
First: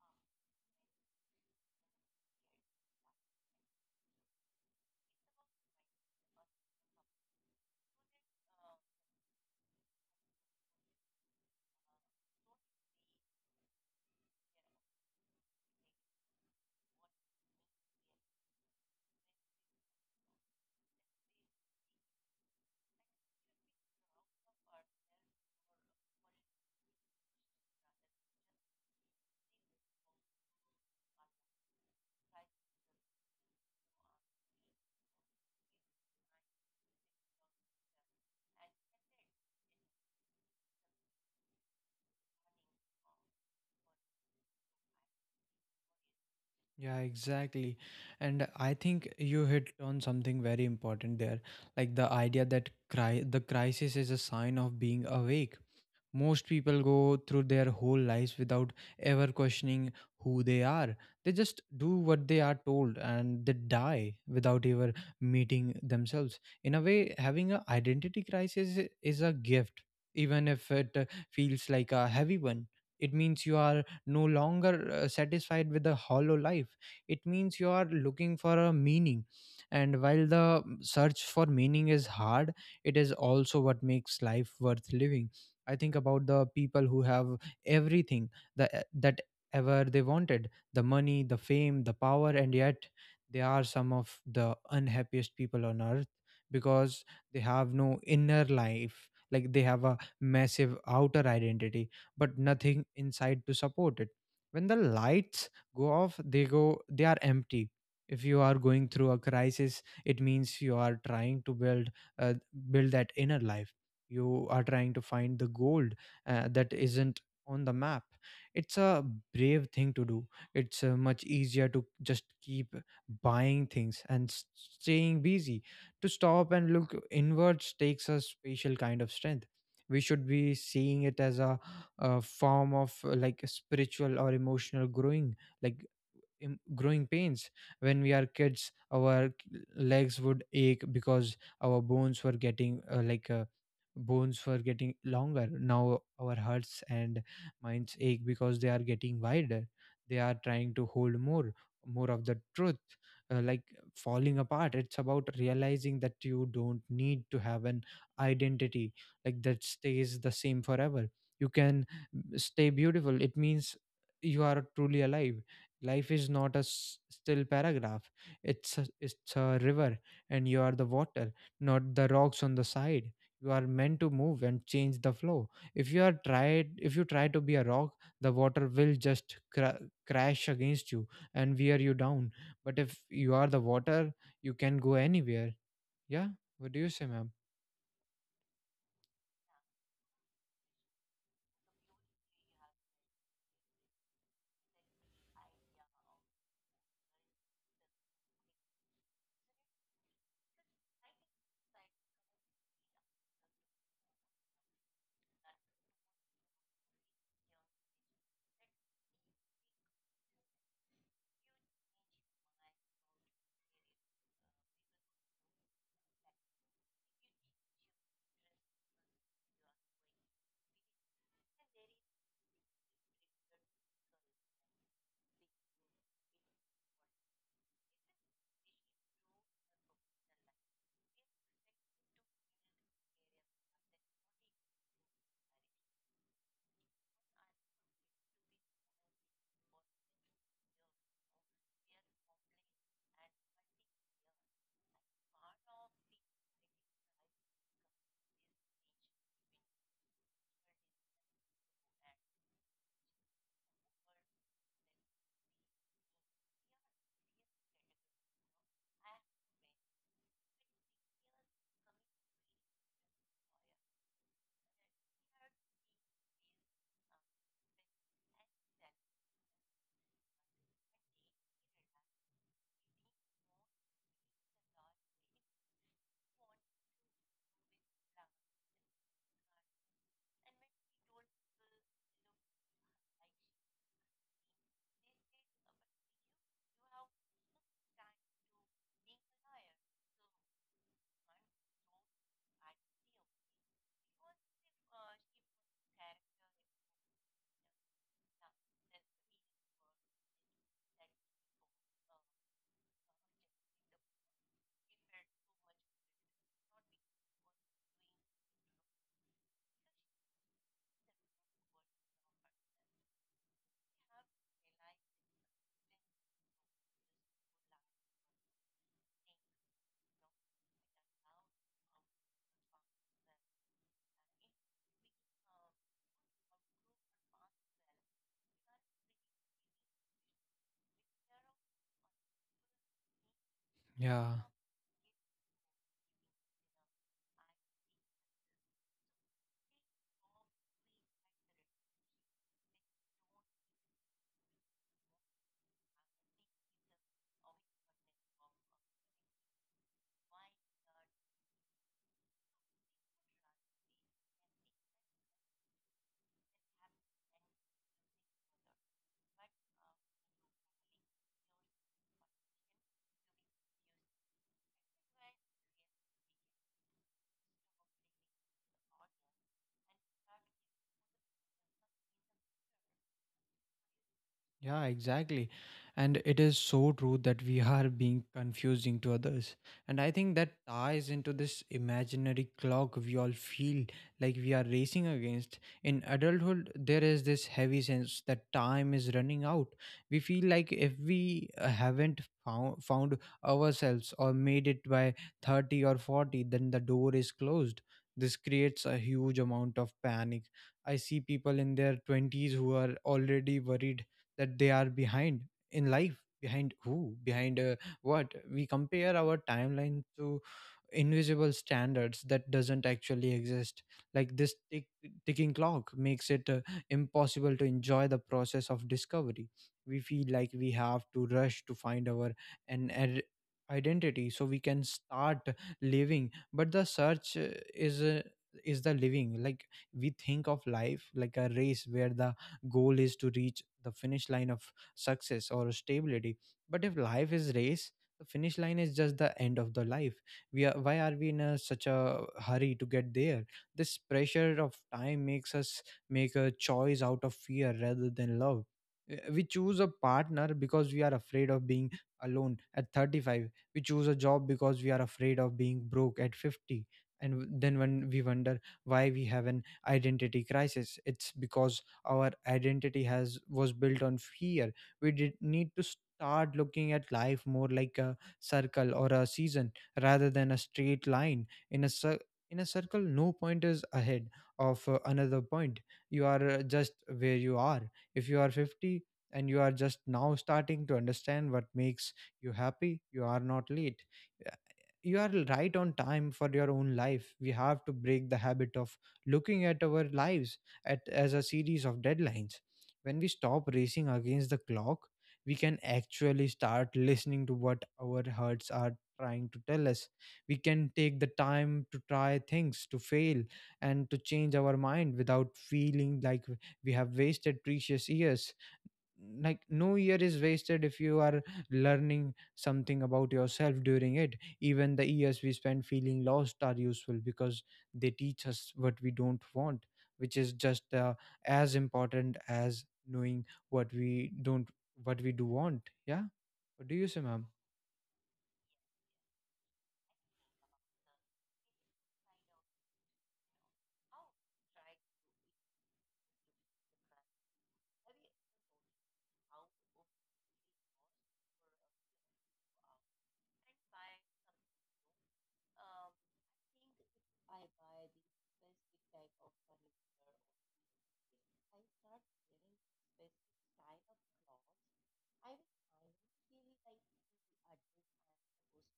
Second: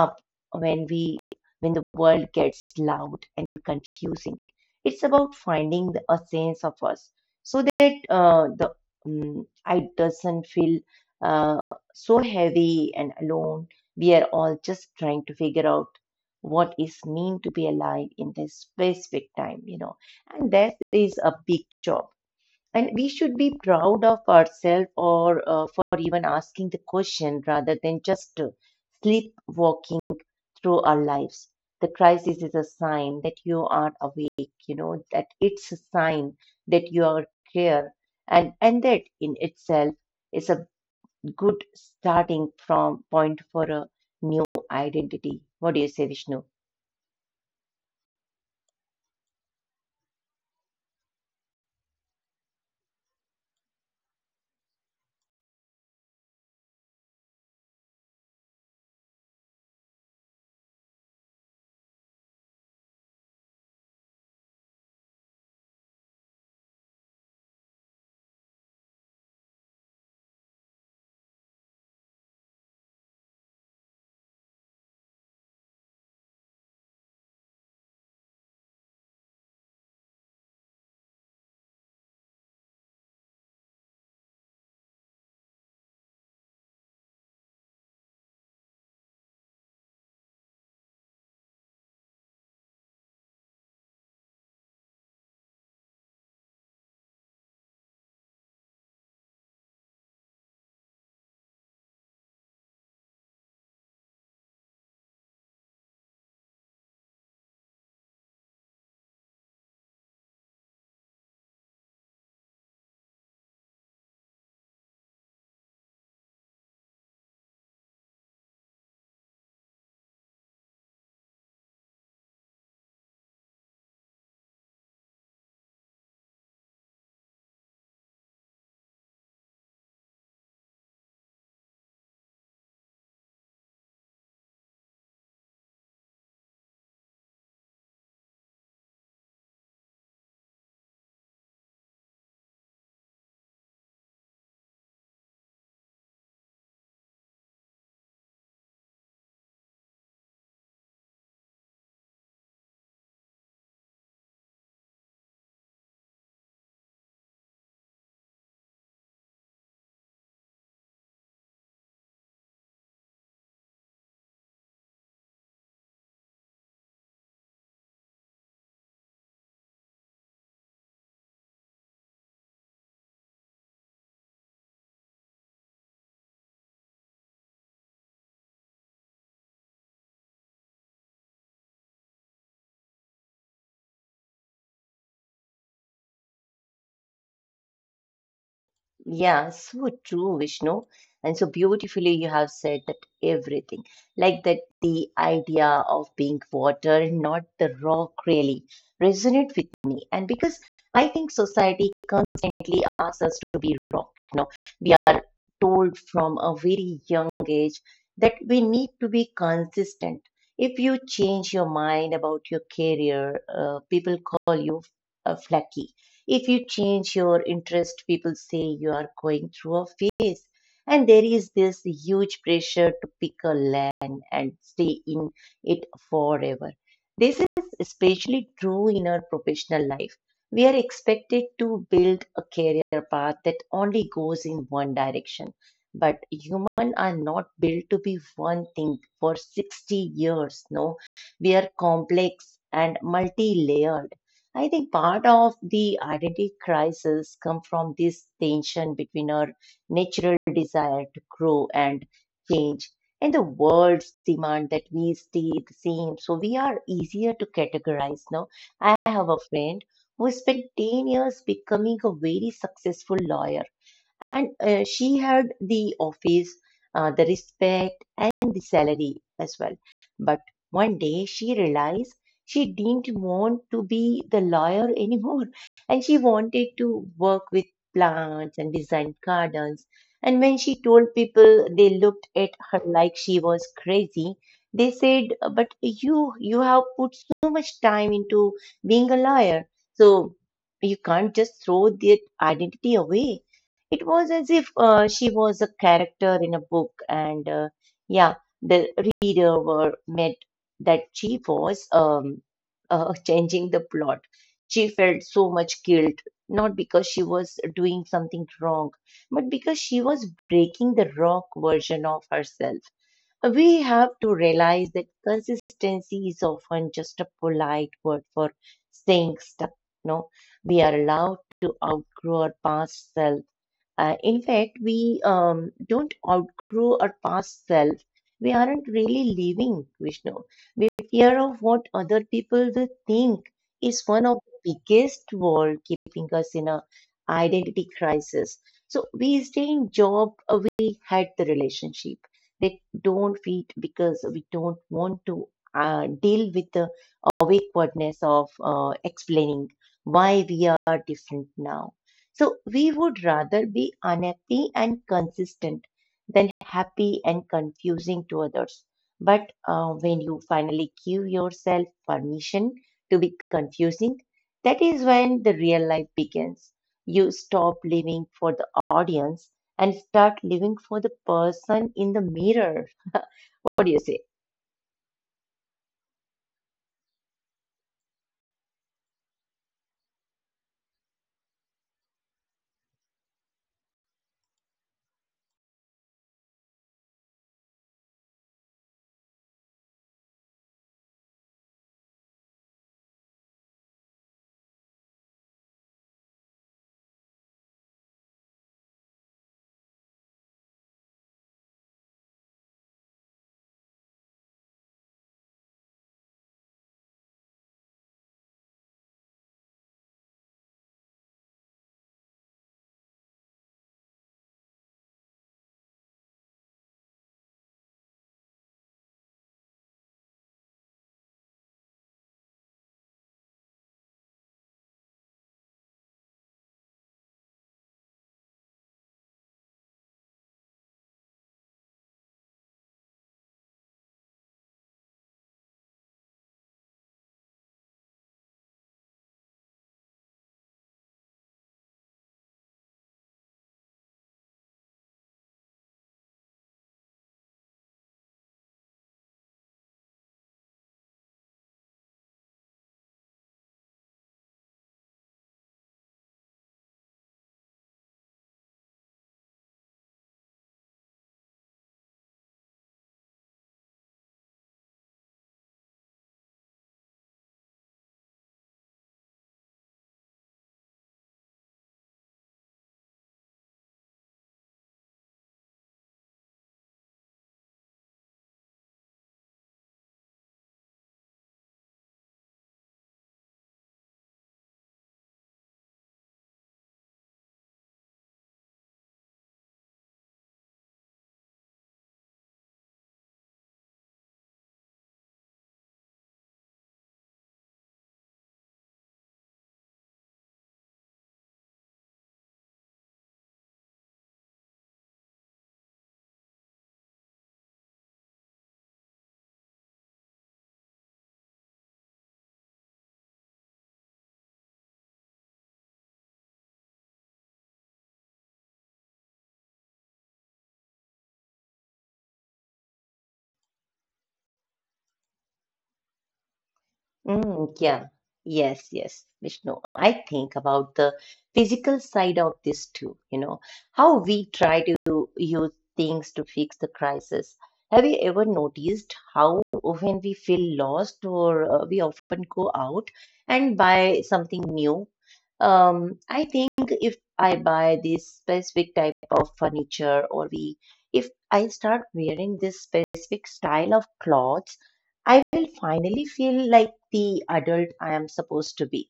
S2: up when we when the world gets loud and confusing. It's about finding a sense of us so that the I doesn't feel uh, so heavy and alone. We are all just trying to figure out what is mean to be alive in this specific time, you know, and that is a big job. And we should be proud of ourselves or for even asking the question rather than just sleepwalking through our lives. The crisis is a sign that you are awake, you know, that it's a sign that you are clear, and that in itself is a good starting from point for a new identity. What do you say, Vishnu?
S1: Yeah, exactly. And I think you hit on something very important there, like the idea that the crisis is a sign of being awake. Most people go through their whole lives without ever questioning who they are. They just do what they are told and they die without ever meeting themselves. In a way, having an identity crisis is a gift, even if it feels like a heavy one. It means you are no longer satisfied with a hollow life. It means you are looking for a meaning. And while the search for meaning is hard, it is also what makes life worth living. I think about the people who have everything, the, that ever they wanted, the money, the fame, the power, and yet they are some of the unhappiest people on earth because they have no inner life. Like, they have a massive outer identity but nothing inside to support it. When the lights go off, they are empty. If you are going through a crisis, it means you are trying to uh, build that inner life. You are trying to find the gold that isn't on the map. It's a brave thing to do. It's much easier to just keep buying things and staying busy. To stop and look inwards takes a special kind of strength. We should be seeing it as a form of like a spiritual or emotional growing, like growing pains. When we are kids, our legs would ache because our bones were getting bones were getting longer. Now our hearts and minds ache because they are getting wider. They are trying to hold more, more of the truth. uh, like falling apart, it's about realizing that you don't need to have an identity that stays the same forever. You can, stay beautiful. It means you are truly alive. Life is not a still paragraph. It's it's a river, and you are the water, not the rocks on the side. You are meant to move and change the flow. If you try to be a rock, the water will just crash against you and wear you down. But if you are the water, you can go anywhere. Yeah. What do you say, ma'am?
S2: Yeah, so true, Vishnu. And so beautifully, you have said that everything. Like that, the idea of being water and not the rock really resonate with me. And because I think society constantly asks us to be rock, you know, we are told from a very young age that we need to be consistent. If you change your mind about your career, people call you a flaky. If you change your interest, people say you are going through a phase. And there is this huge pressure to pick a land and stay in it forever. This is especially true in our professional life. We are expected to build a career path that only goes in one direction. But humans are not built to be one thing for 60 years. No, we are complex and multi layered. I think part of the identity crisis come from this tension between our natural desire to grow and change and the world's demand that we stay the same. So we are easier to categorize now. I have a friend who spent 10 years becoming a very successful lawyer and she had the office, the respect, and the salary as well. But one day she realized she didn't want to be the lawyer anymore, and she wanted to work with plants and design gardens. And when she told people, they looked at her like she was crazy. They said, "But you have put so much time into being a lawyer. So you can't just throw that identity away." It was as if she was a character in a book, and yeah, the reader were meant that she was changing the plot. She felt so much guilt, not because she was doing something wrong, but because she was breaking the rock version of herself. We have to realize that consistency is often just a polite word for staying stuck. No, we are allowed to outgrow our past self. In fact, we don't outgrow our past self. We aren't really living, Vishnu. We fear of what other people will think is one of
S1: Yeah.
S2: the biggest wall keeping us in a identity crisis. So we stay in job, we had the relationship that don't fit because we don't want to deal with the awkwardness of explaining why we are different now. So we would rather be unhappy and consistent than happy and confusing to others. But when you finally give yourself permission to be confusing, that is when the real life begins. You stop living for the audience and start living for the person in the mirror. What do you say?
S1: Yeah, exactly. And it is so true that we are being confusing to others. And I think that ties into this imaginary clock we all feel like we are racing against. In adulthood, there is this heavy sense that time is running out. We feel like if we haven't found ourselves or made it by 30 or 40, then the door is closed. This creates a huge amount of panic. I see people in their 20s who are already worried that they are behind in life. Behind who? Behind what? We compare our timeline to invisible standards that doesn't actually exist. Like, this ticking clock makes it impossible to enjoy the process of discovery. We feel like we have to rush to find our an ad- identity so we can start living, but the search is uh, is the living. Like, we think of life like a race where the goal is to reach the finish line of success or stability. But if life is race, the finish line is just the end of the life. We are why are we in such a hurry to get there? This pressure of time makes us make a choice out of fear rather than love. We choose a partner because we are afraid of being alone at 35. We choose a job because we are afraid of being broke at 50. And then when we wonder why we have an identity crisis, it's because our identity has was built on fear. We did need to start looking at life more like a circle or a season rather than a straight line. in a cir- in a circle, no point is ahead of another point. You are just where you are. If you are 50 and you are just now starting to understand what makes you happy, you are not late. Uh, you are right on time for your own life. We have to break the habit of looking at our lives as a series of deadlines. When we stop racing against the clock, we can actually start listening to what our hearts are trying to tell us. We can take the time to try things, to fail, and to change our mind without feeling like we have wasted precious years. Like, no year is wasted if you are learning something about yourself during it. Even the years we spend feeling lost are useful because they teach us what we don't want, which is just as important as knowing what we don't what we do want. Yeah. What do you say, ma'am?
S2: Mm, yeah, yes, yes, Vishnu. I think about the physical side of this too, you know, how we try to use things to fix the crisis. Have you ever noticed how when we feel lost or we often go out and buy something new? I think if I buy this specific type of furniture or we, if I start wearing this specific style of clothes, I will finally feel like the adult I am supposed to be.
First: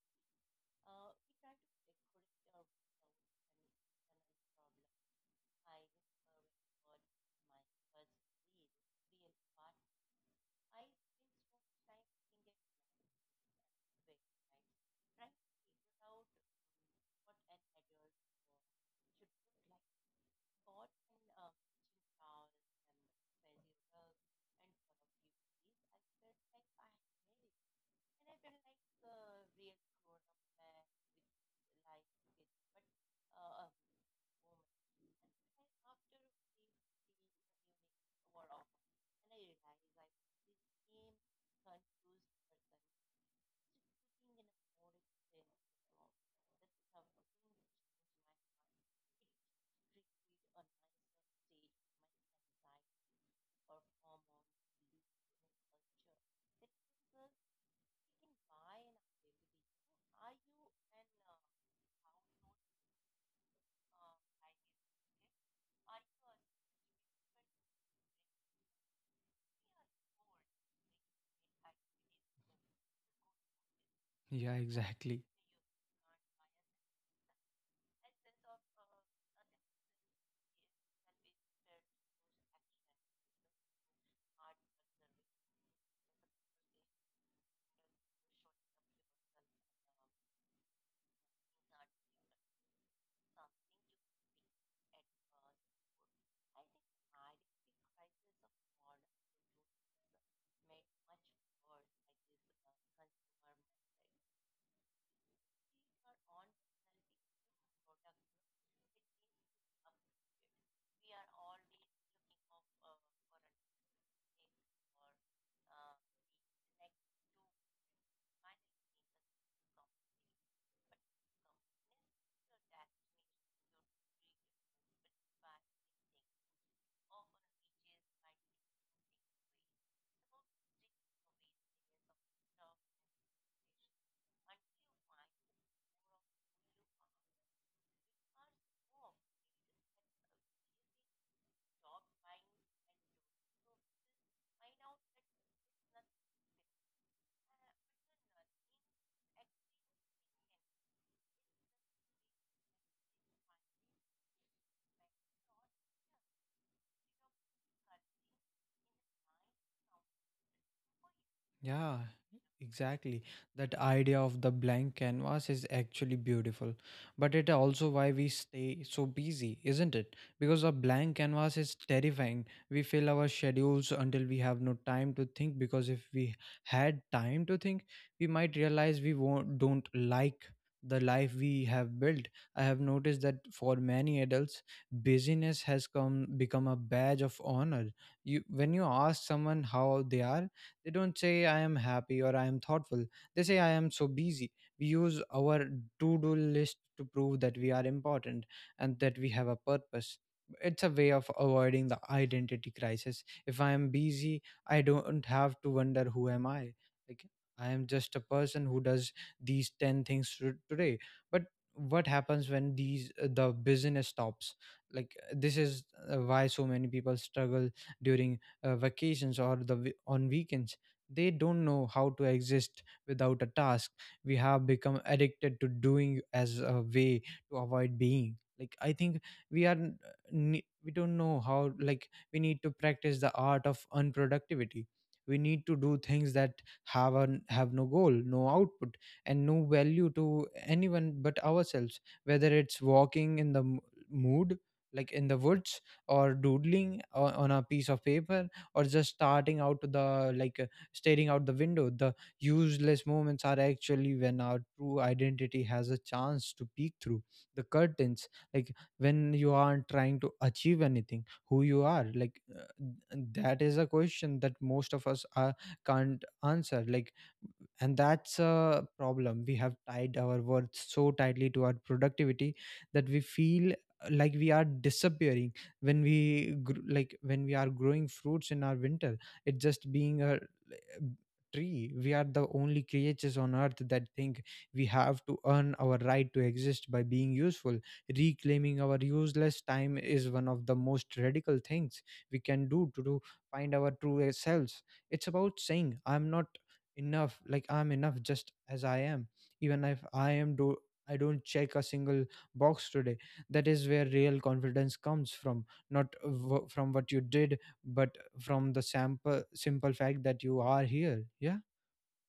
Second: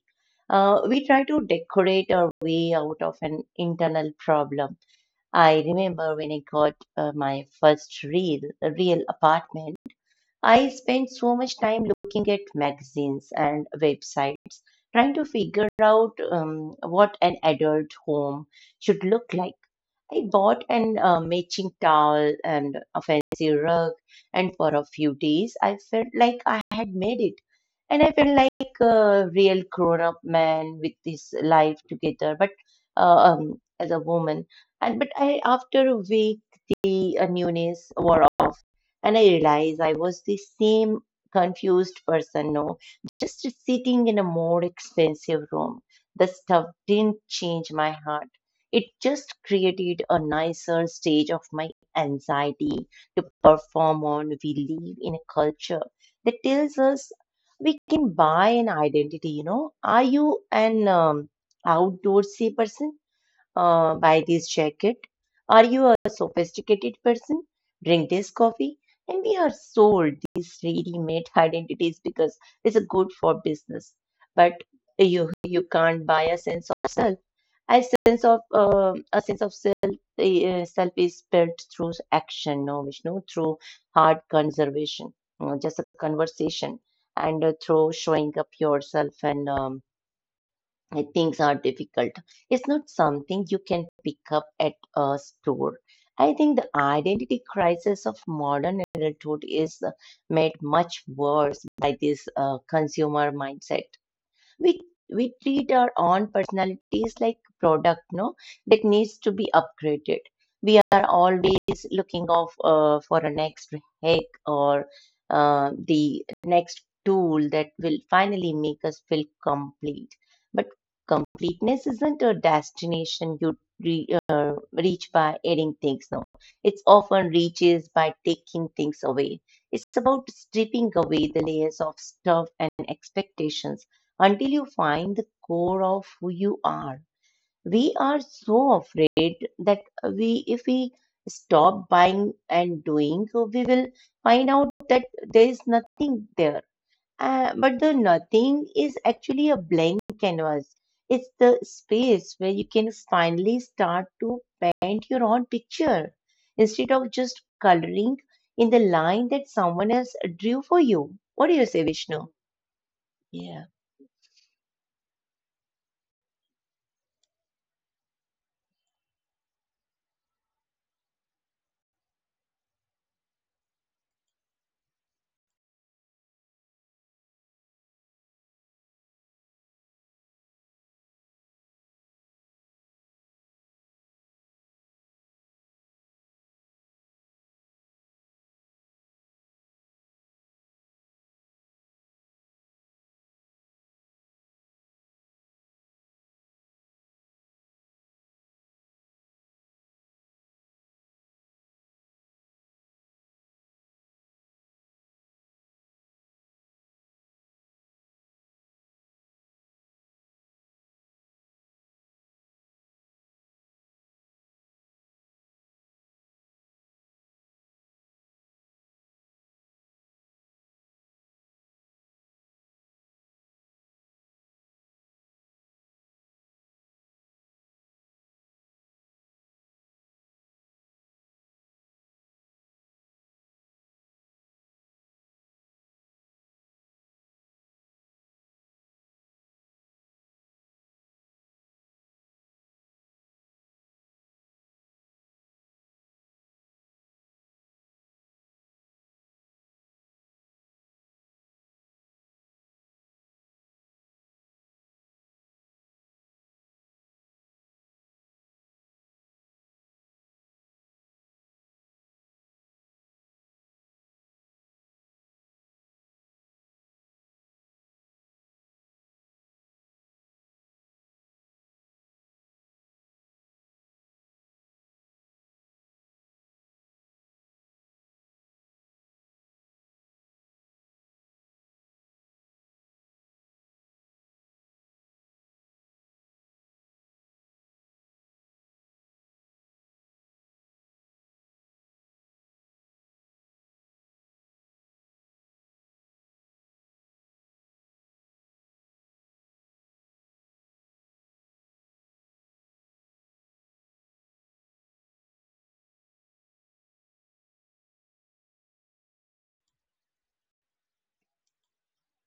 S2: We try to decorate our way out of an internal problem. I remember when I got my real apartment, I spent so much time looking at magazines and websites, trying to figure out what an adult home should look like. I bought an matching towel and a fancy rug, and for a few days I felt like I had made it. And I felt like a real grown up man with his life together, but as a woman. And after a week, the newness wore off, and I realized I was the same confused person, no, just sitting in a more expensive room. The stuff didn't change my heart, it just created a nicer stage of my anxiety to perform on. We live in a culture that tells us we can buy an identity, you know. Are you an outdoorsy person? Buy this jacket. Are you a sophisticated person? Drink this coffee. And we are sold these ready-made identities because it's a good for business.
S1: Yeah,
S2: But
S1: exactly.
S2: you can't buy a sense of self. A sense of self self is built through action, no Vishnu, through hard conservation, you know, just a conversation, and through showing up yourself and things are difficult. It's not something you can pick up at a store. I think the identity crisis of modern adulthood is made much worse by this consumer mindset we we treat our own personalities like product, no, that needs to be upgraded. We are always looking of for a next hack or the next tool that will finally make us feel complete. But completeness isn't a destination you re- uh, reach by adding things, no, it's often reaches by taking things away. It's about stripping away the layers of stuff and expectations until you find the core of who you are. We are so afraid that we, if we stop buying and doing, so we will find out that there is nothing there. But the nothing is actually a blank canvas. It's the space where you can finally start to paint your own picture instead of just coloring in the line that someone else drew for you. What do you say,
S1: Yeah,
S2: Vishnu?
S1: exactly.
S2: Yeah.
S1: That idea of the blank canvas is actually beautiful, but it also why we stay so busy, isn't it? Because a blank canvas is terrifying. We fill our schedules until we have no time to think because if we had time to think, we might realize we won't don't like the life we have built. I have noticed that for many adults, busyness has come become a badge of honor. You when you ask someone how they are, they don't say I am happy or I am thoughtful. They say I am so busy. We use our to do list to prove that we are important and that we have a purpose. It's a way of avoiding the identity crisis. If I am busy, I don't have to wonder who am I. Like, I am just a person who does these 10 things today. But what happens when the business stops? Like, this is why so many people struggle during vacations or on weekends. They don't know how to exist without a task. We have become addicted to doing as a way to avoid being. Like, I think we are n- ne- we don't know how, like we need to practice the art of unproductivity. We need to do things that have no goal, no output, and no value to anyone but ourselves. Whether it's walking in the mood, like in the woods, or doodling on a piece of paper, or just starting out to the like staring out the window. The useless moments are actually when our true identity has a chance to peek through the curtains. Like, when you aren't trying to achieve anything, who you are. Like, that is a question that most of us can't answer. Like, and that's a problem. We have tied our worth so tightly to our productivity that we feel like we are disappearing when we like when we are growing fruits in our winter. It's just being a tree. We are the only creatures on earth that think we have to earn our right to exist by being useful. Reclaiming our useless time is one of the most radical things we can do find our true selves. It's about saying I'm not enough, like I'm enough just as I am, even if I am do I don't check a single box today. That is where real confidence comes from, not from what you did, but from the sample simple fact that you are here. Yeah,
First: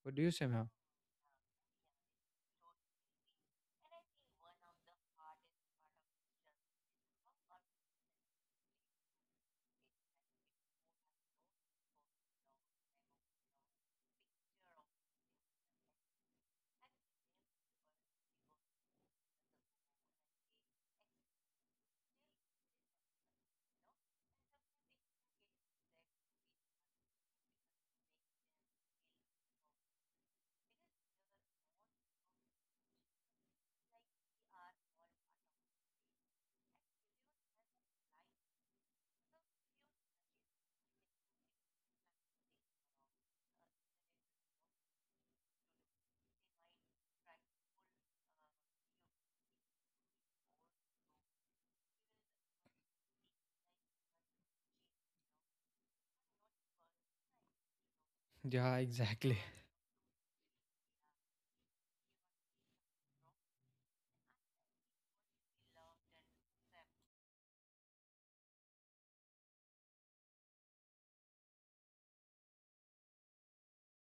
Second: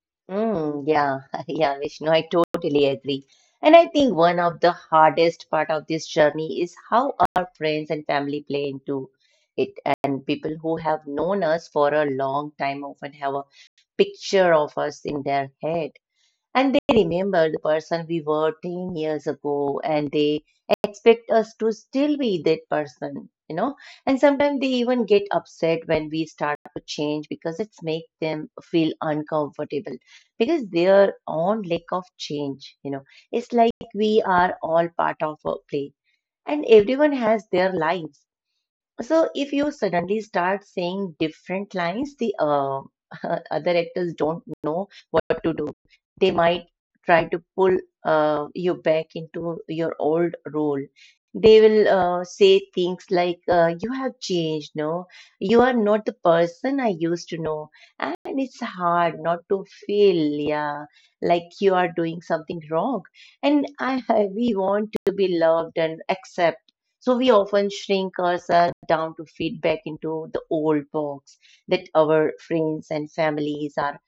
S1: what do you say, ma'am?
S2: Yeah, yeah, Vishnu, I totally agree. And I think one of the hardest part of this journey is how our friends and family play into it. And people who have known us for a long time often have a picture of us in their head. And they remember the person we were 10 years ago, and they expect us to still be that person, you know. And sometimes they even get upset when we start to change because it's make them feel uncomfortable because their own lack of change, you know. It's like we are all part of a play and everyone has their lives. So if you suddenly start saying different lines, the other actors don't know what to do. They might try to pull you back into your old role. They will say things like, "You have changed, no? You are not the person I used to know," and
S1: Yeah,
S2: it's
S1: exactly.
S2: hard not to feel, yeah, like you are doing something wrong. And I, we want to be loved and accepted, so we often shrink ourselves down to fit back into the old box that our friends and families are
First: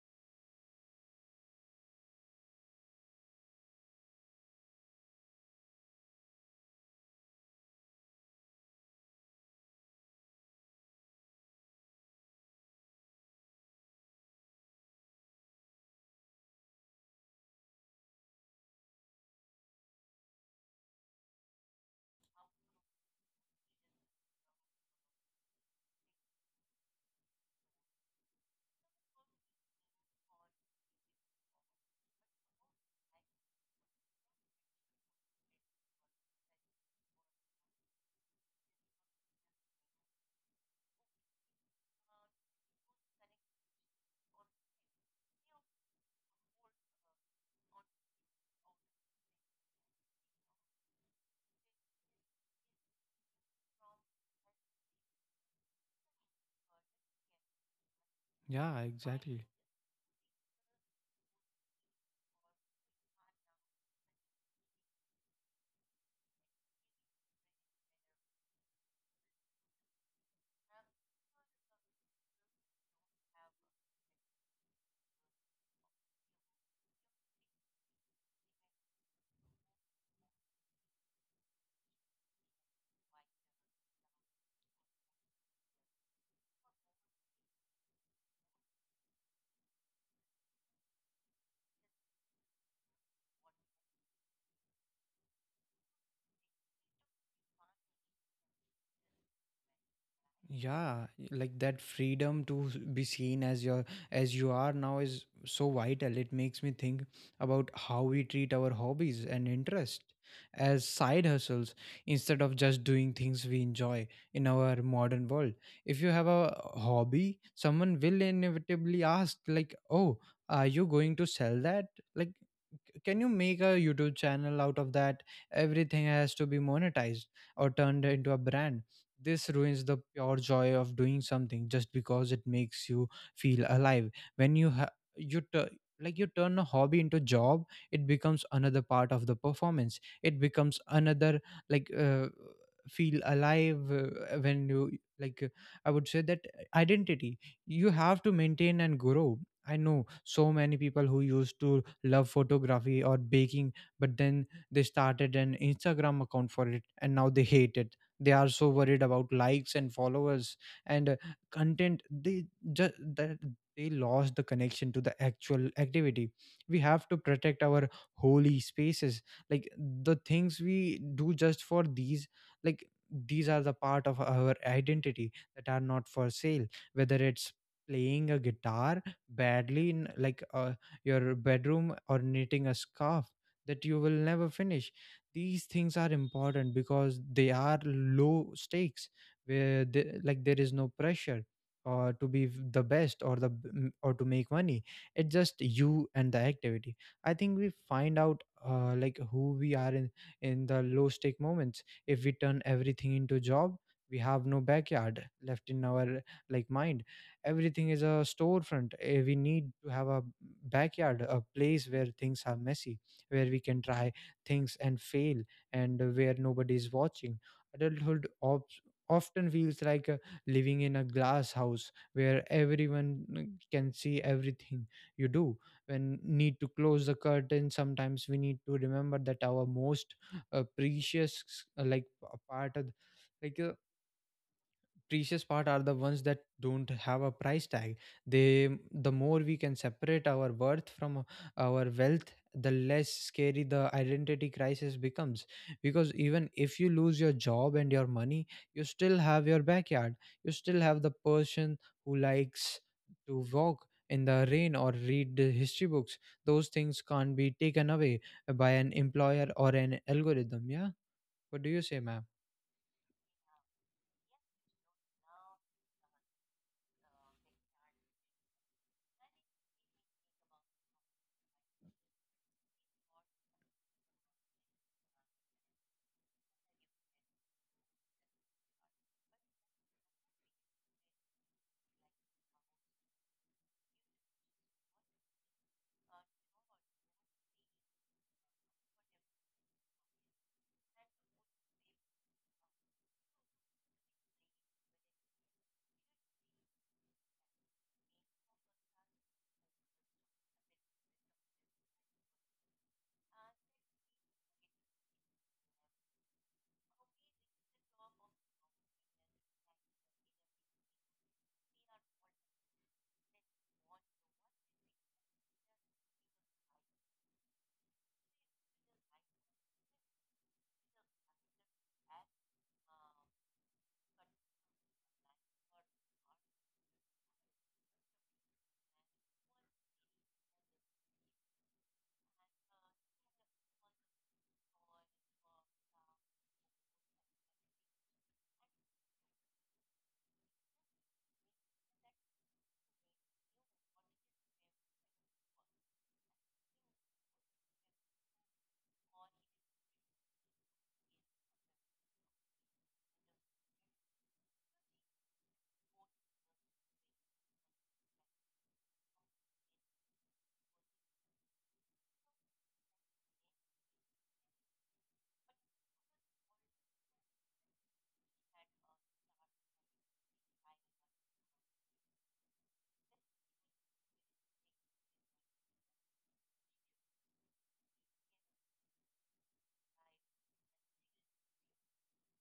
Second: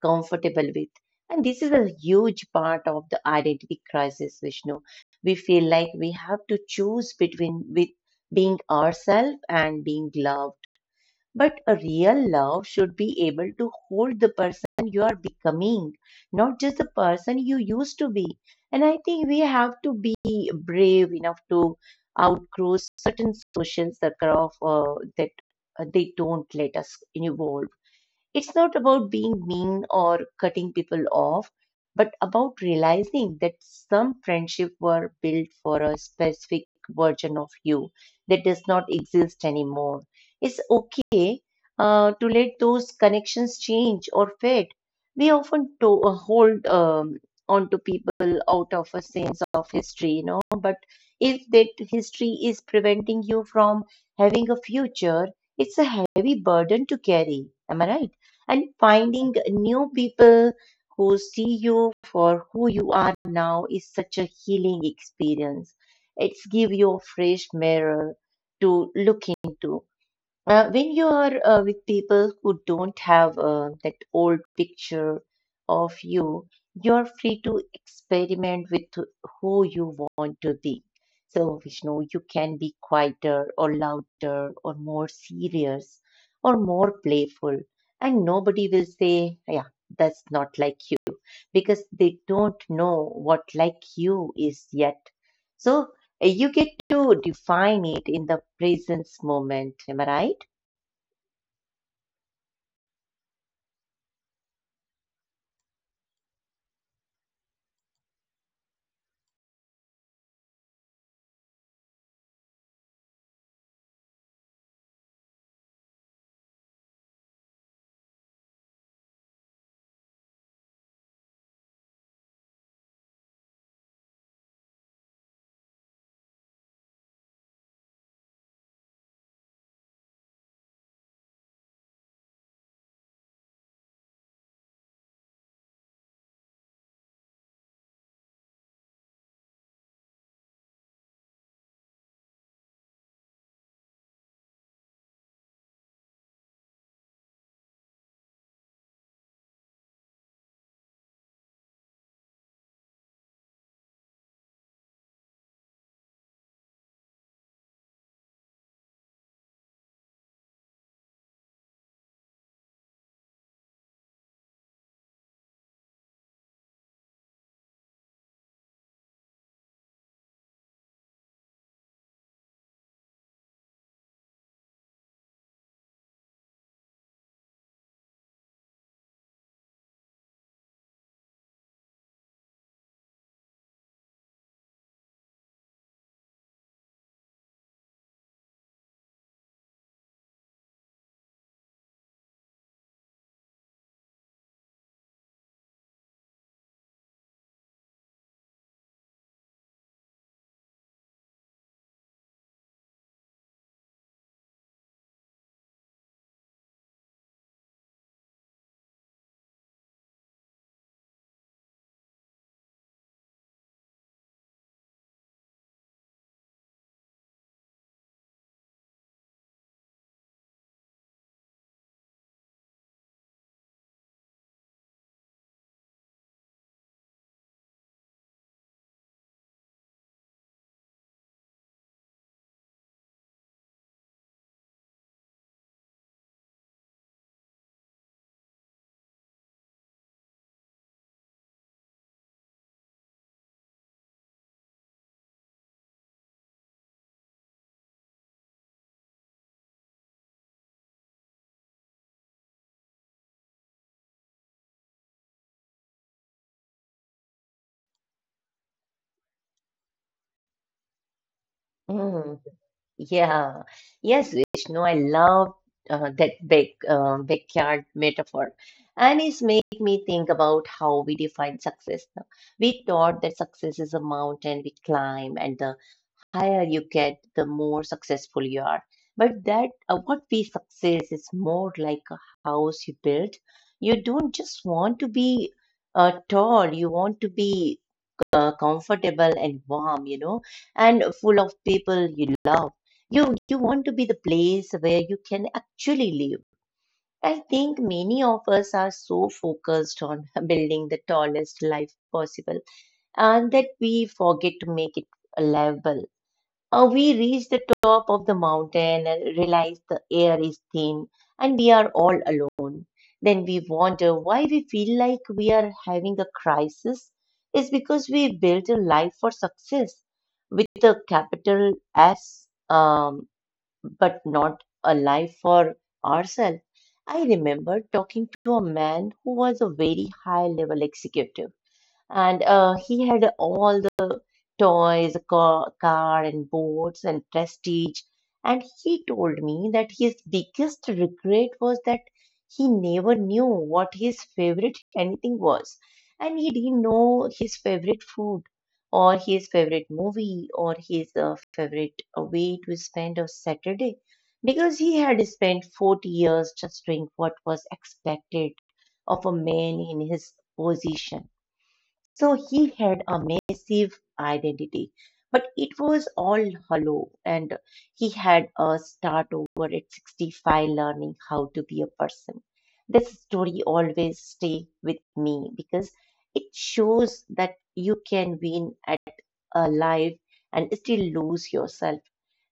S2: comfortable with. And this is a huge part of the identity crisis, Vishnu. We feel like we have to choose between with being ourselves and being loved, but a real love should be able to hold the person you are becoming, not just the person you used to be. And I think we have to be brave enough to outgrow certain social circle of that they don't let us evolve. It's not about being mean or cutting people off, but about realizing that some friendships were built for a specific version of you that does not exist anymore. It's okay to let those connections change or fade. We often hold onto people out of a sense of history, you know, but if that history is preventing you from having a future, it's a heavy burden to carry. Am I right? And
S1: Yeah,
S2: finding
S1: exactly.
S2: new people who see you for who you are now is such a healing experience. It's give you a fresh mirror to look into. When you are with people who don't have that old picture of you, you're free to experiment with who you want to be. So, Vishnu, you can be quieter or louder or more serious or more playful. And nobody will say, yeah, that's not like you because they don't know what like you is yet. So, you get to define it in the presence moment. Am I right?
S1: Yeah, like that freedom to be seen as your as you are now is so vital. It makes me think about how we treat our hobbies and interest as side hustles instead of just doing things we enjoy in our modern world. If you have a hobby, someone will inevitably ask, like, oh, are you going to sell that, like, can you make a YouTube channel out of that? Everything has to be monetized or turned into a brand. This ruins the pure joy of doing something just because it makes you feel alive. When you like you turn a hobby into job, it becomes another part of the performance. It becomes another, like, feel alive, when you, like, I would say that identity you have to maintain and grow. I know so many people who used to love photography or baking, but then they started an Instagram account for it and now they hate it. They are so worried about likes and followers and content, they just that they lost the connection to the actual activity. We have to protect our holy spaces, like the things we do just for these. Like, these are the part of our identity that are not for sale. Whether it's playing a guitar badly in, like, your bedroom, or knitting a scarf that you will never finish, these things are important because they are low stakes, where the like there is no pressure, or to be the best, or or to make money. It's just you and the activity. I think we find out, like who we are, in the low stake moments. If we turn everything into job, we have no backyard left in our, like, mind. Everything is a storefront. We need to have a backyard, a place where things are messy, where we can try things and fail, and where nobody is watching. Adulthood often feels like, living in a glass house where everyone, can see everything you do. When need to close the curtain. Sometimes we need to remember that our most precious like a part of, like uh, precious part are the ones that don't have a price tag. they the more we can separate our worth from our wealth, the less scary the identity crisis becomes. Because even if you lose your job and your money, you still have your backyard. You still have the person who likes to walk in the rain or read the history books. Those things can't be taken away by an employer or an algorithm. Yeah, what do you say, ma'am?
S2: Mm, yeah. Yes, Vishnu, I love that big backyard metaphor. And it's make me think about how we define success now. We thought that success is a mountain we climb, and the higher you get, the more successful you are. But that what we success is more like a house you build. You don't just want to be tall, you want to be comfortable and warm, you know, and full of people you love. You want to be the place where you can actually live. I think many of us are so focused on building the tallest life possible and that we forget to make it livable. We reach the top of the mountain and realize the air is thin and we are all alone. Then we wonder why we feel like we are having a crisis. It's because we built a life for success with a capital S, but not a life for ourselves. I remember talking to a man who was a very high level executive, and he had all toys, a car, and boats and prestige. And he told me that his biggest regret was that he never knew what his favorite anything was. And he didn't know his favorite food or his favorite movie or his favorite way to spend a Saturday because he had spent 40 years just doing what was expected of a man in his position. So he had a massive identity, but it was all hollow, and he had a start over at 65 learning how to be a person. This story always stay with me because it shows that you can win at a life and still lose yourself.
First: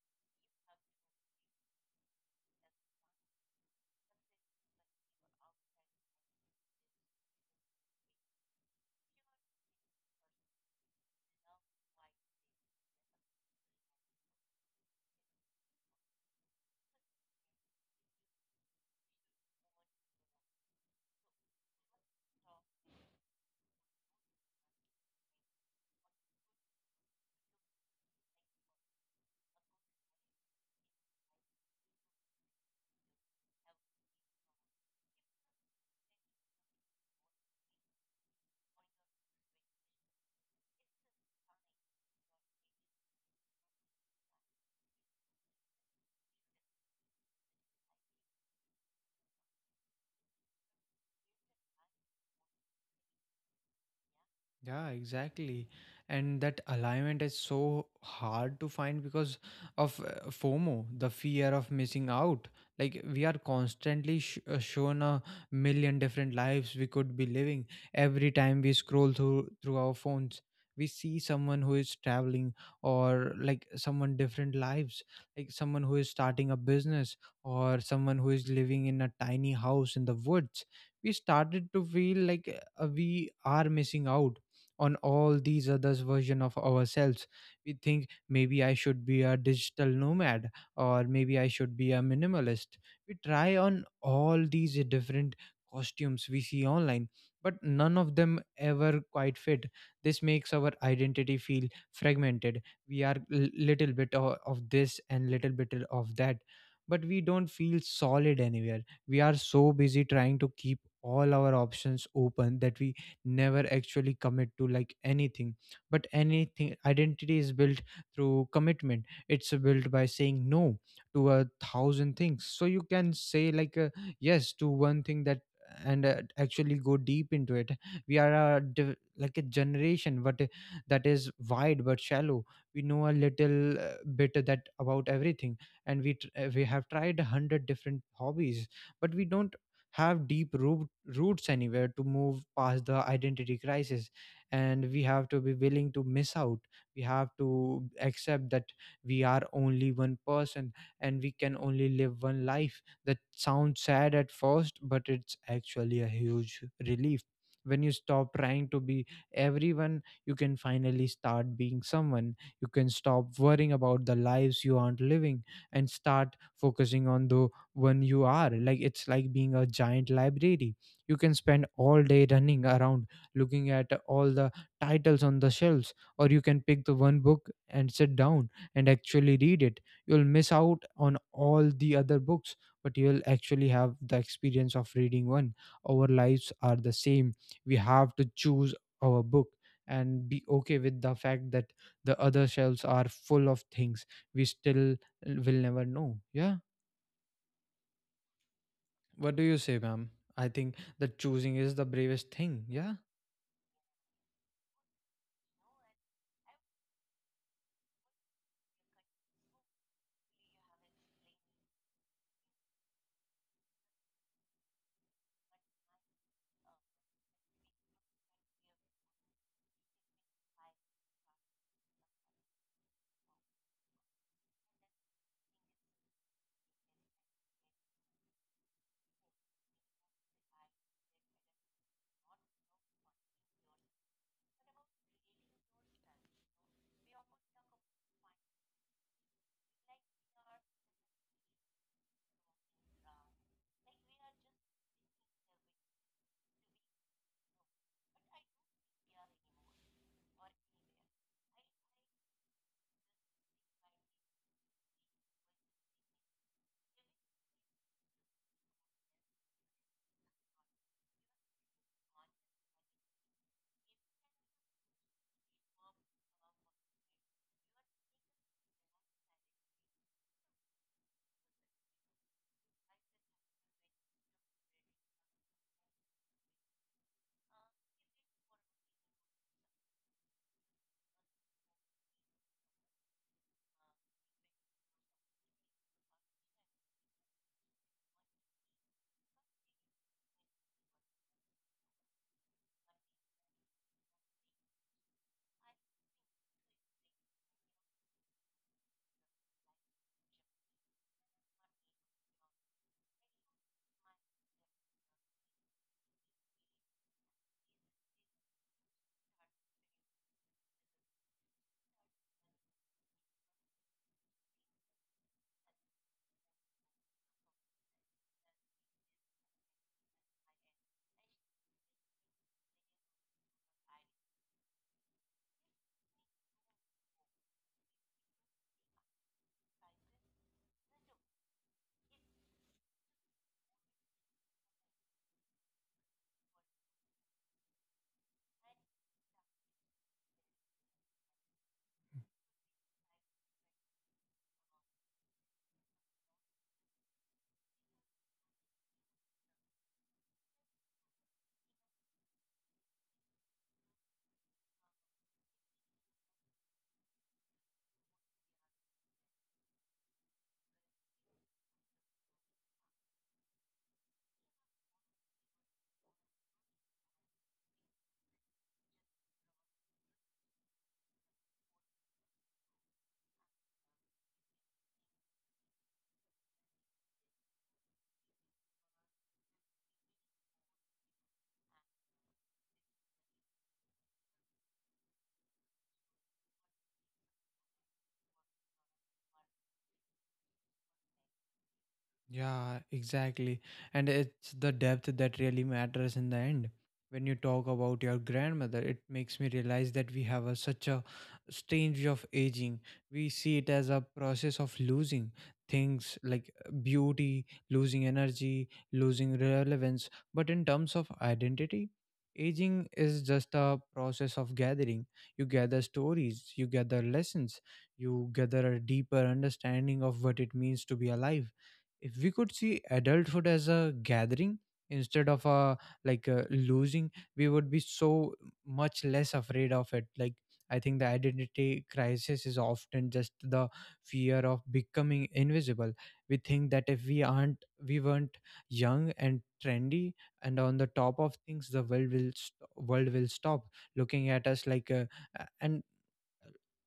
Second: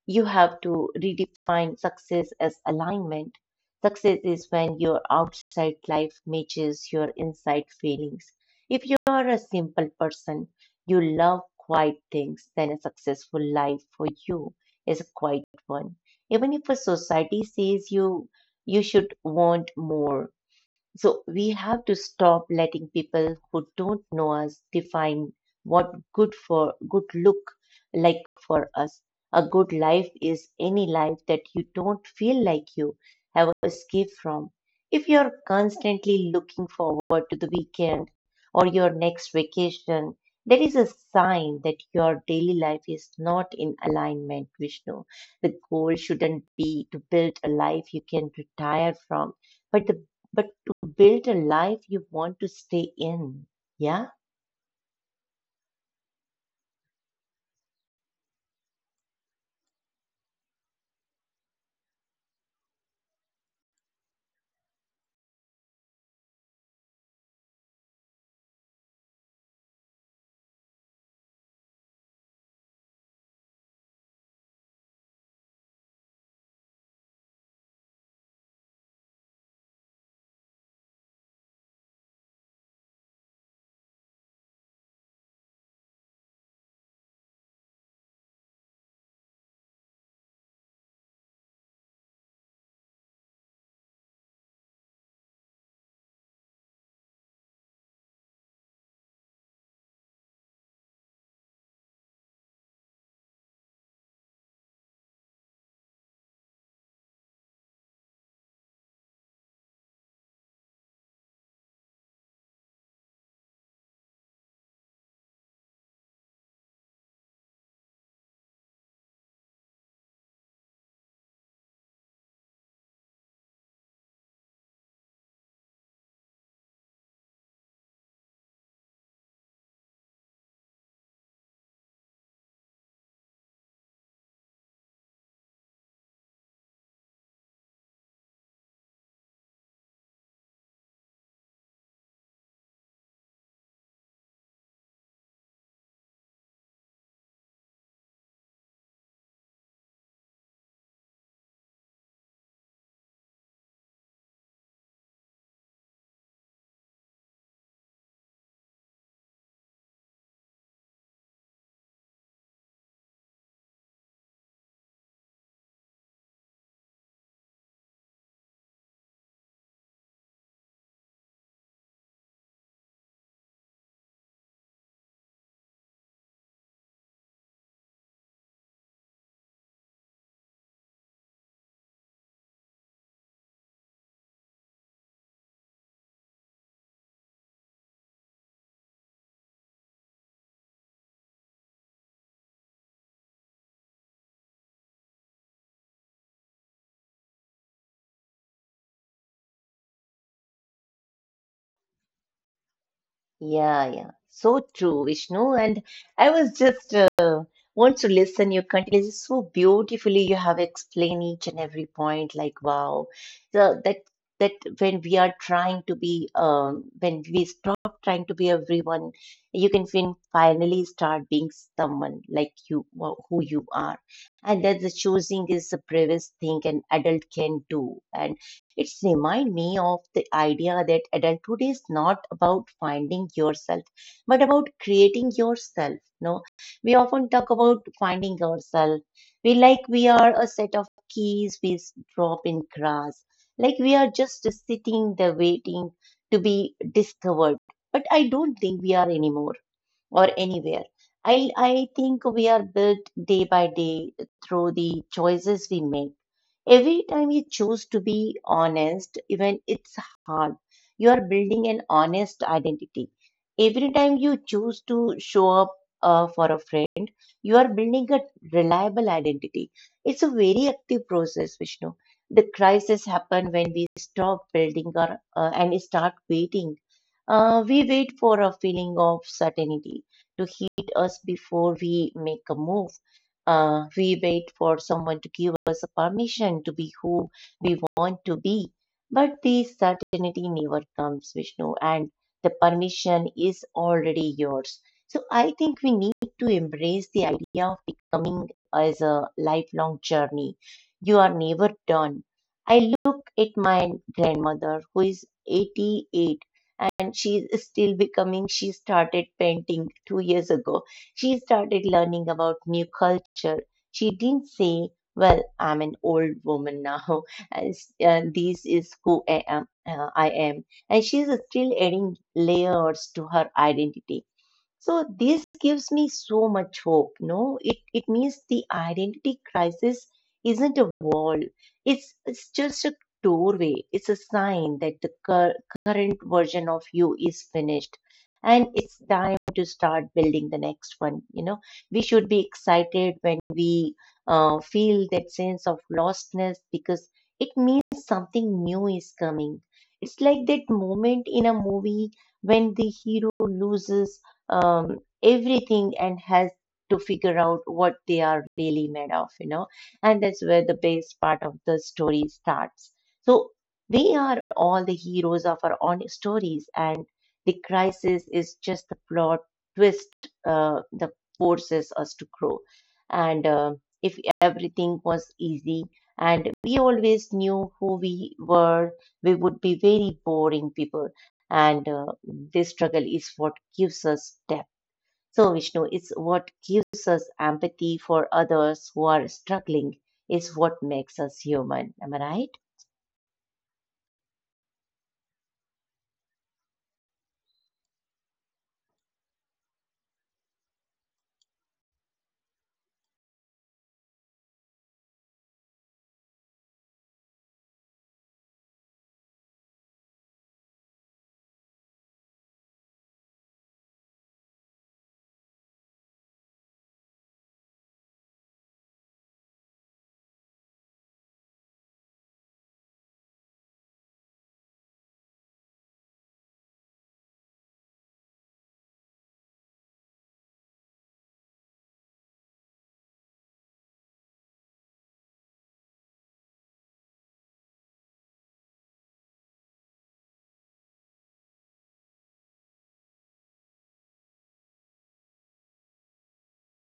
S2: You have to redefine success as alignment. Success is when your outside life matches your inside feelings. If you are a simple person, you love quiet things, then a successful life for you is a quiet one. Even if a society says you should want more, so we have to stop letting people who don't know us define what good for good look like for us. A good life is any life that you don't feel like you have escaped from. If you're constantly looking forward to the weekend or your next vacation, that is a sign that your daily life is not in alignment, Vishnu. The goal shouldn't be to build a life you can retire from, but the but build a life you want to stay in. Yeah,
S1: Yeah, exactly. And that alignment is so hard to find because of FOMO, the fear of missing out. Like, we are constantly shown a million different lives we could be living. Every time we scroll through our phones, we see someone who is traveling, or like someone different lives, like someone who is starting a business, or someone who is living in a tiny house in the woods. We started to feel like, we are missing out on all these others version of ourselves. We think maybe I should be a digital nomad, or maybe I should be a minimalist. We try on all these different costumes we see online, but none of them ever quite fit. This makes our identity feel fragmented. We are, little bit of this and little bit of that, but we don't feel solid anywhere. We are so busy trying to keep all our options open that we never actually commit to, like, anything. But anything identity is built through commitment. It's built by saying no to a thousand things so you can say, like, yes to one thing that, and actually go deep into it. We are a like a generation but, that is wide but shallow. We know a little bit that about everything, and we have tried a hundred different hobbies, but we don't have deep roots anywhere. To move past the identity crisis, and we have to be willing to miss out. We have to accept that we are only one person and we can only live one life. That sounds sad at first, but it's actually a huge relief. When you stop trying to be everyone, you can finally start being someone. You can stop worrying about the lives you aren't living and start focusing on the when you are, like it's like being a giant library. You can spend all day running around looking at all the titles on the shelves, or you can pick the one book and sit down and actually read it. You'll miss out on all the other books, but you'll actually have the experience of reading one. Our lives are the same. We have to choose our book and be okay with the fact that the other shelves are full of things we still will never know. Yeah, what do you say, ma'am? I think that choosing is the bravest thing. Yeah.
S2: yeah, yeah. So true, Vishnu. And I was just want to listen your continues so beautifully. You have explained each and every point. Like, wow, so that when we are trying to be, when we stop trying to be everyone, you can finally start being someone like you, who you are. And that the choosing is the bravest thing an adult can do. And it's remind me of the idea that adulthood is not about finding yourself, but about creating yourself. No, we often talk about finding ourselves. We like we are a set of keys we drop in grass, like we are just sitting there waiting to be discovered. But I don't think we are anymore or anywhere. I think we are built day by day through the choices we make. Every time you choose to be honest, even it's hard, you are building an honest identity. Every time you choose to show up for a friend, you are building a reliable identity. It's a very active process, Vishnu. The crisis happen when we stop building our, and start waiting. We wait for a feeling of certainty to hit us before we make a move. We wait for someone to give us a permission to be who we want to be. But the certainty never comes, Vishnu, and the permission is already yours. So I think we need to embrace the idea of becoming as a lifelong journey. You are never done. I look at my grandmother who is 88 and she's still becoming. She started painting 2 years ago. She started learning about new culture. She didn't say, well, I'm an old woman now and, and this is who I am. And she's still adding layers to her identity, so this gives me so much hope. No, it means the identity crisis isn't a wall. It's just a doorway. It's a sign that the current version of you is finished, and it's time to start building the next one. You know, we should be excited when we feel that sense of lostness because it means something new is coming. It's like that moment in a movie when the hero loses everything and has to figure out what they are really made of, you know. And that's where the best part of the story starts. So we are all the heroes of our own stories, and the crisis is just the plot twist that forces us to grow. And if everything was easy and we always knew who we were, we would be very boring people, and this struggle is what gives us depth. So, Vishnu, it's what gives us empathy for others who are struggling, is what makes us human. Am I right?
S1: Yeah, exactly. And it's the depth that really matters in the end. When you talk about your grandmother, it makes me realize that we have such a strange way of aging. We see it as a process of losing things, like, beauty, losing energy, losing relevance. But in terms of identity, aging is just a process of gathering. You gather stories, you gather lessons, you gather a deeper understanding of what it means to be alive. If we could see adulthood as a gathering instead of a like a losing, we would be so much less afraid of it. Like, I think the identity crisis is often just the fear of becoming invisible. We think that if we weren't young and trendy and on the top of things, the world will stop looking at us, like and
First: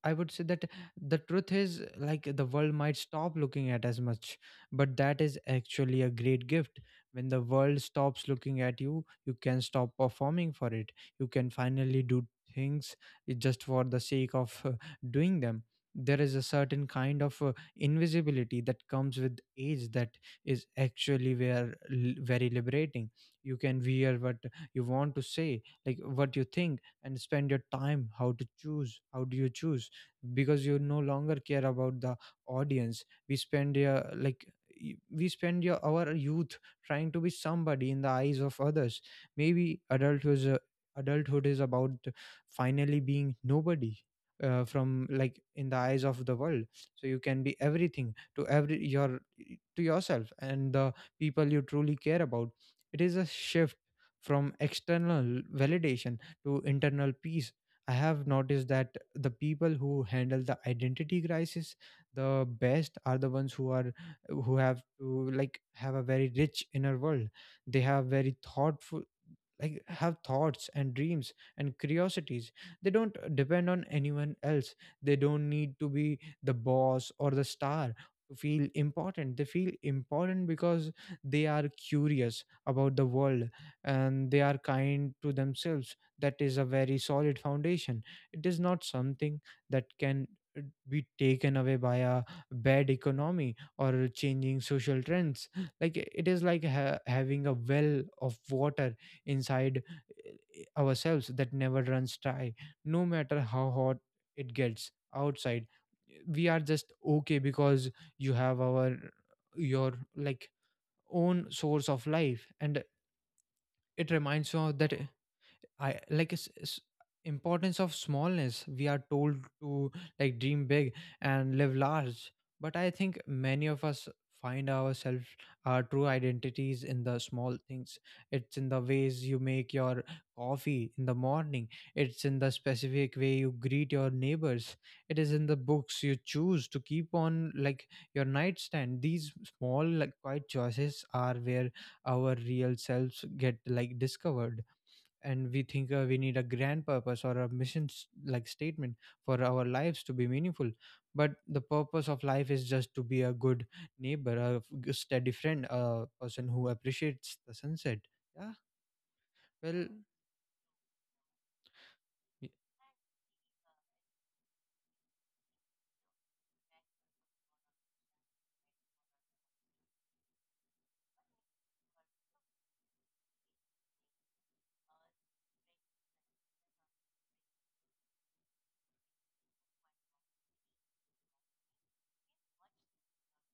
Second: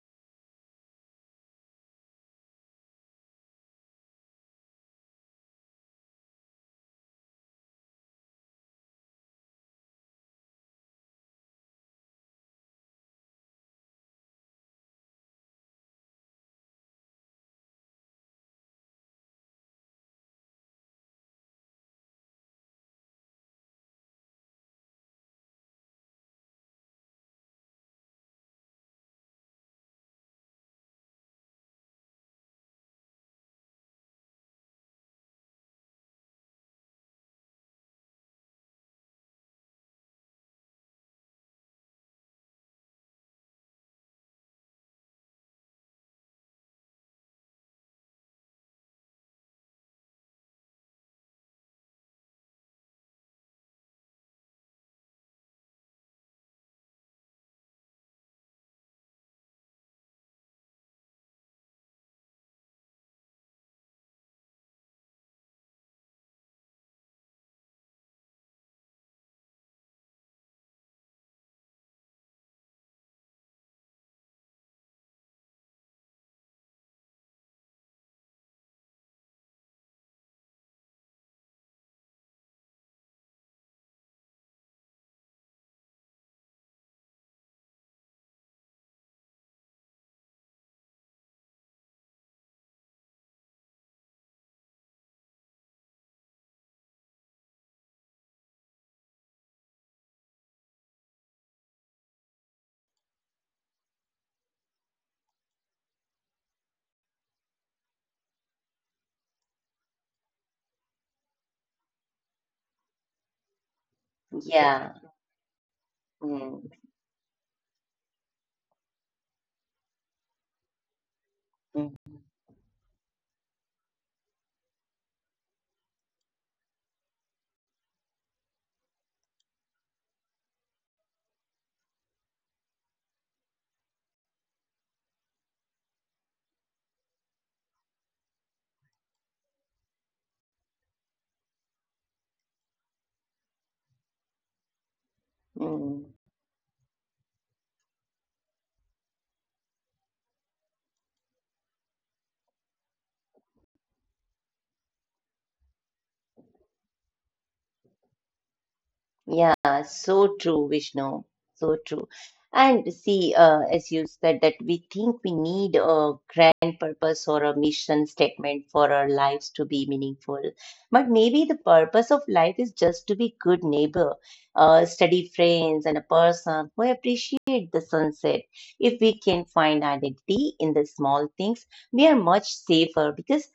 S1: I would say that the truth is, like, the world might stop looking at as much, but that is actually a great gift. When the world stops looking at you, you can stop performing for it. You can finally do things, just for the sake of doing them. There is a certain kind of invisibility that comes with age that is actually very liberating. You can wear what you want to say, like what you think, and spend your time how to choose. How do you choose? Because you no longer care about the audience. We spend your, like, we spend our youth trying to be somebody in the eyes of others. Maybe adulthood is, adulthood is about finally being nobody, from, like, in the eyes of the world, so you can be everything to every your to yourself and the people you truly care about. It is a shift from external validation to internal peace. I have noticed that the people who handle the identity crisis the best are the ones who have to, like, have a very rich inner world. They have very thoughtful, like have thoughts and dreams and curiosities. They don't depend on anyone else. They don't need to be the boss or the star to feel important. They feel important because they are curious about the world, and they are kind to themselves. That is a very solid foundation. It is not something that can, uh, be taken away by a bad economy or changing social trends. Like, it is like having a well of water inside, ourselves, that never runs dry. No matter how hot it gets outside, we are just okay because you have our your, like, own source of life, and it reminds you
S2: Yeah.
S1: that I like
S2: Mm,
S1: importance of smallness. We are told to, like, dream big and live
S2: mm,
S1: large, but I think many of us find ourselves our true identities in the small things. It's in the ways you make your coffee in the morning. It's in the specific way you greet your neighbors. It is in the books you choose to keep on, like, your nightstand. These small, like quiet choices are where our real selves get, like, discovered. And we think,
S2: mm.
S1: we need a grand purpose or a mission like statement for our lives to be meaningful. But the purpose of life is just to be a good neighbor, a steady friend, a person who appreciates the sunset. Yeah.
S2: Yeah,
S1: Well,
S2: so true, Vishnu. So true.
S1: y-
S2: And see, as you said, that we think we need a grand purpose or a mission statement for our lives to be meaningful. But maybe the purpose of life is just to be good neighbor, steady friends, and a person who appreciate the sunset. If we can find identity in the small things, we are much safer because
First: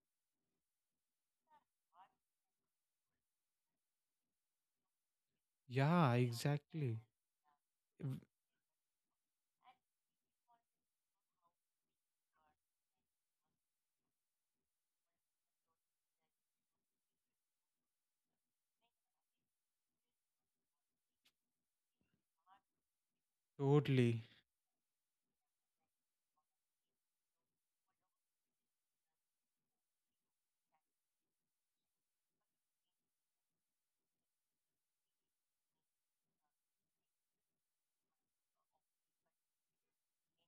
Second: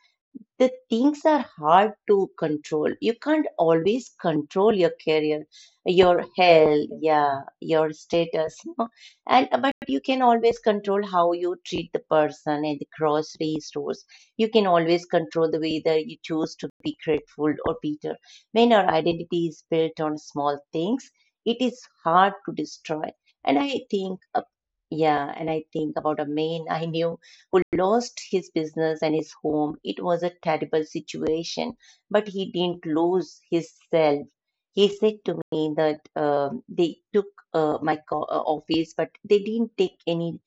S2: the things are hard to control. You can't always control your career,
S1: yeah,
S2: your health,
S1: exactly.
S2: yeah, your
S1: W-
S2: status, no? And but you can always control how you treat the person at the grocery stores. You can always control the way that you choose to be grateful or bitter. When our identity is built on small things, it is hard to destroy. And I
S1: Totally.
S2: think, uh, yeah, and I think about a man I knew who lost his business and his home. It was a terrible situation, but he didn't lose himself. He said to me that they took office, but they didn't take any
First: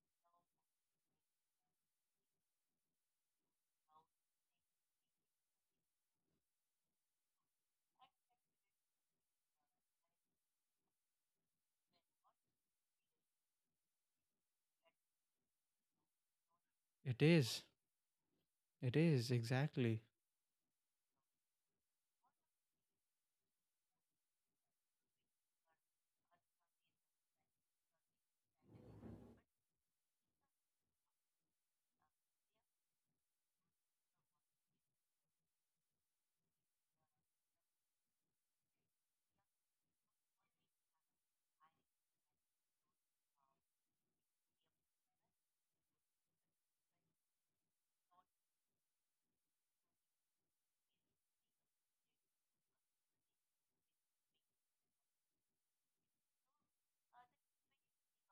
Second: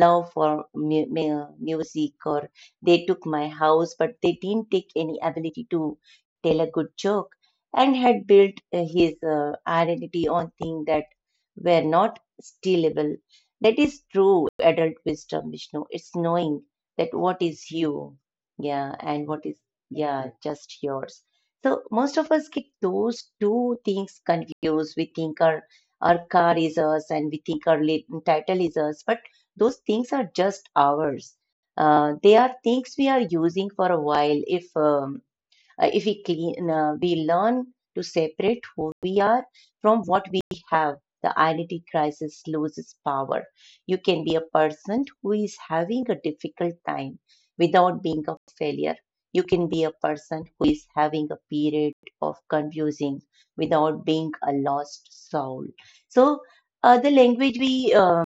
S2: love for music, or they took my house, but they didn't take any ability to tell a good joke. And had built his identity on things that were not stealable. That is true adult wisdom, Vishnu. It's knowing that
S1: it
S2: what
S1: is
S2: is you, yeah,
S1: it
S2: and
S1: is
S2: what is,
S1: exactly.
S2: yeah, just yours. So most of us get those two things confused. We think our car is us, and we think our title is us, but those things are just ours. They are things we are using for a while. If we clean, we learn to separate who we are from what we have. The identity crisis loses power. You can be a person who is having a difficult time without being a failure. You can be a person who is having a period of confusing without being a lost soul. So, the language we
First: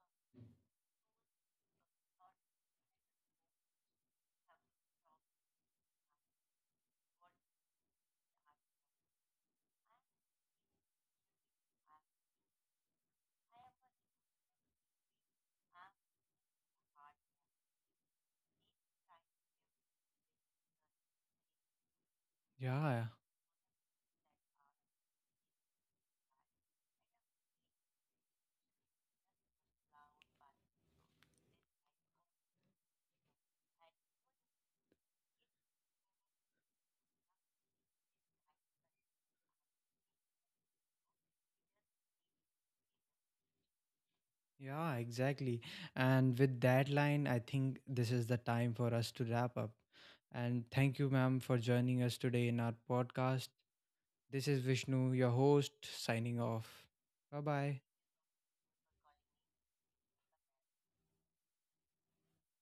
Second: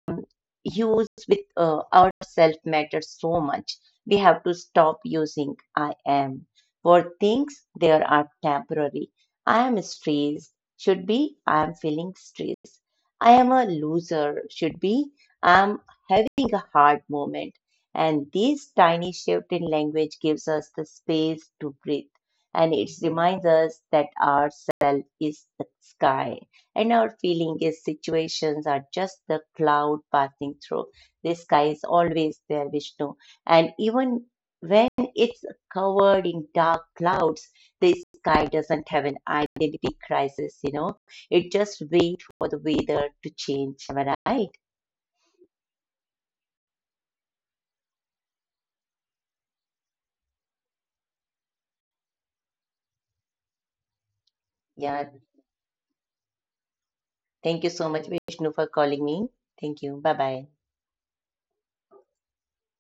S2: use with ourselves matters so much. We have to stop using I am for things there are temporary. I am stressed should be I am feeling stressed. I am a loser should be I am having a hard moment. And this tiny shift in language gives us the space to breathe, and it
S1: Yeah,
S2: reminds us that our self is the sky and our feeling is situations are just the cloud passing through. The sky is always there, Vishnu. And even when it's covered in dark clouds, the sky doesn't have an identity crisis, you know. It just waits for the weather to change. Am I right?
S1: yeah, exactly. And with that line, I think this is the time for us to wrap up, and thank you, ma'am, for joining us today in our podcast. This is Vishnu,
S2: Yeah.
S1: your host, signing off. Bye
S2: Thank you so
S1: bye.
S2: much, Vishnu, for calling me. Thank you. Bye bye.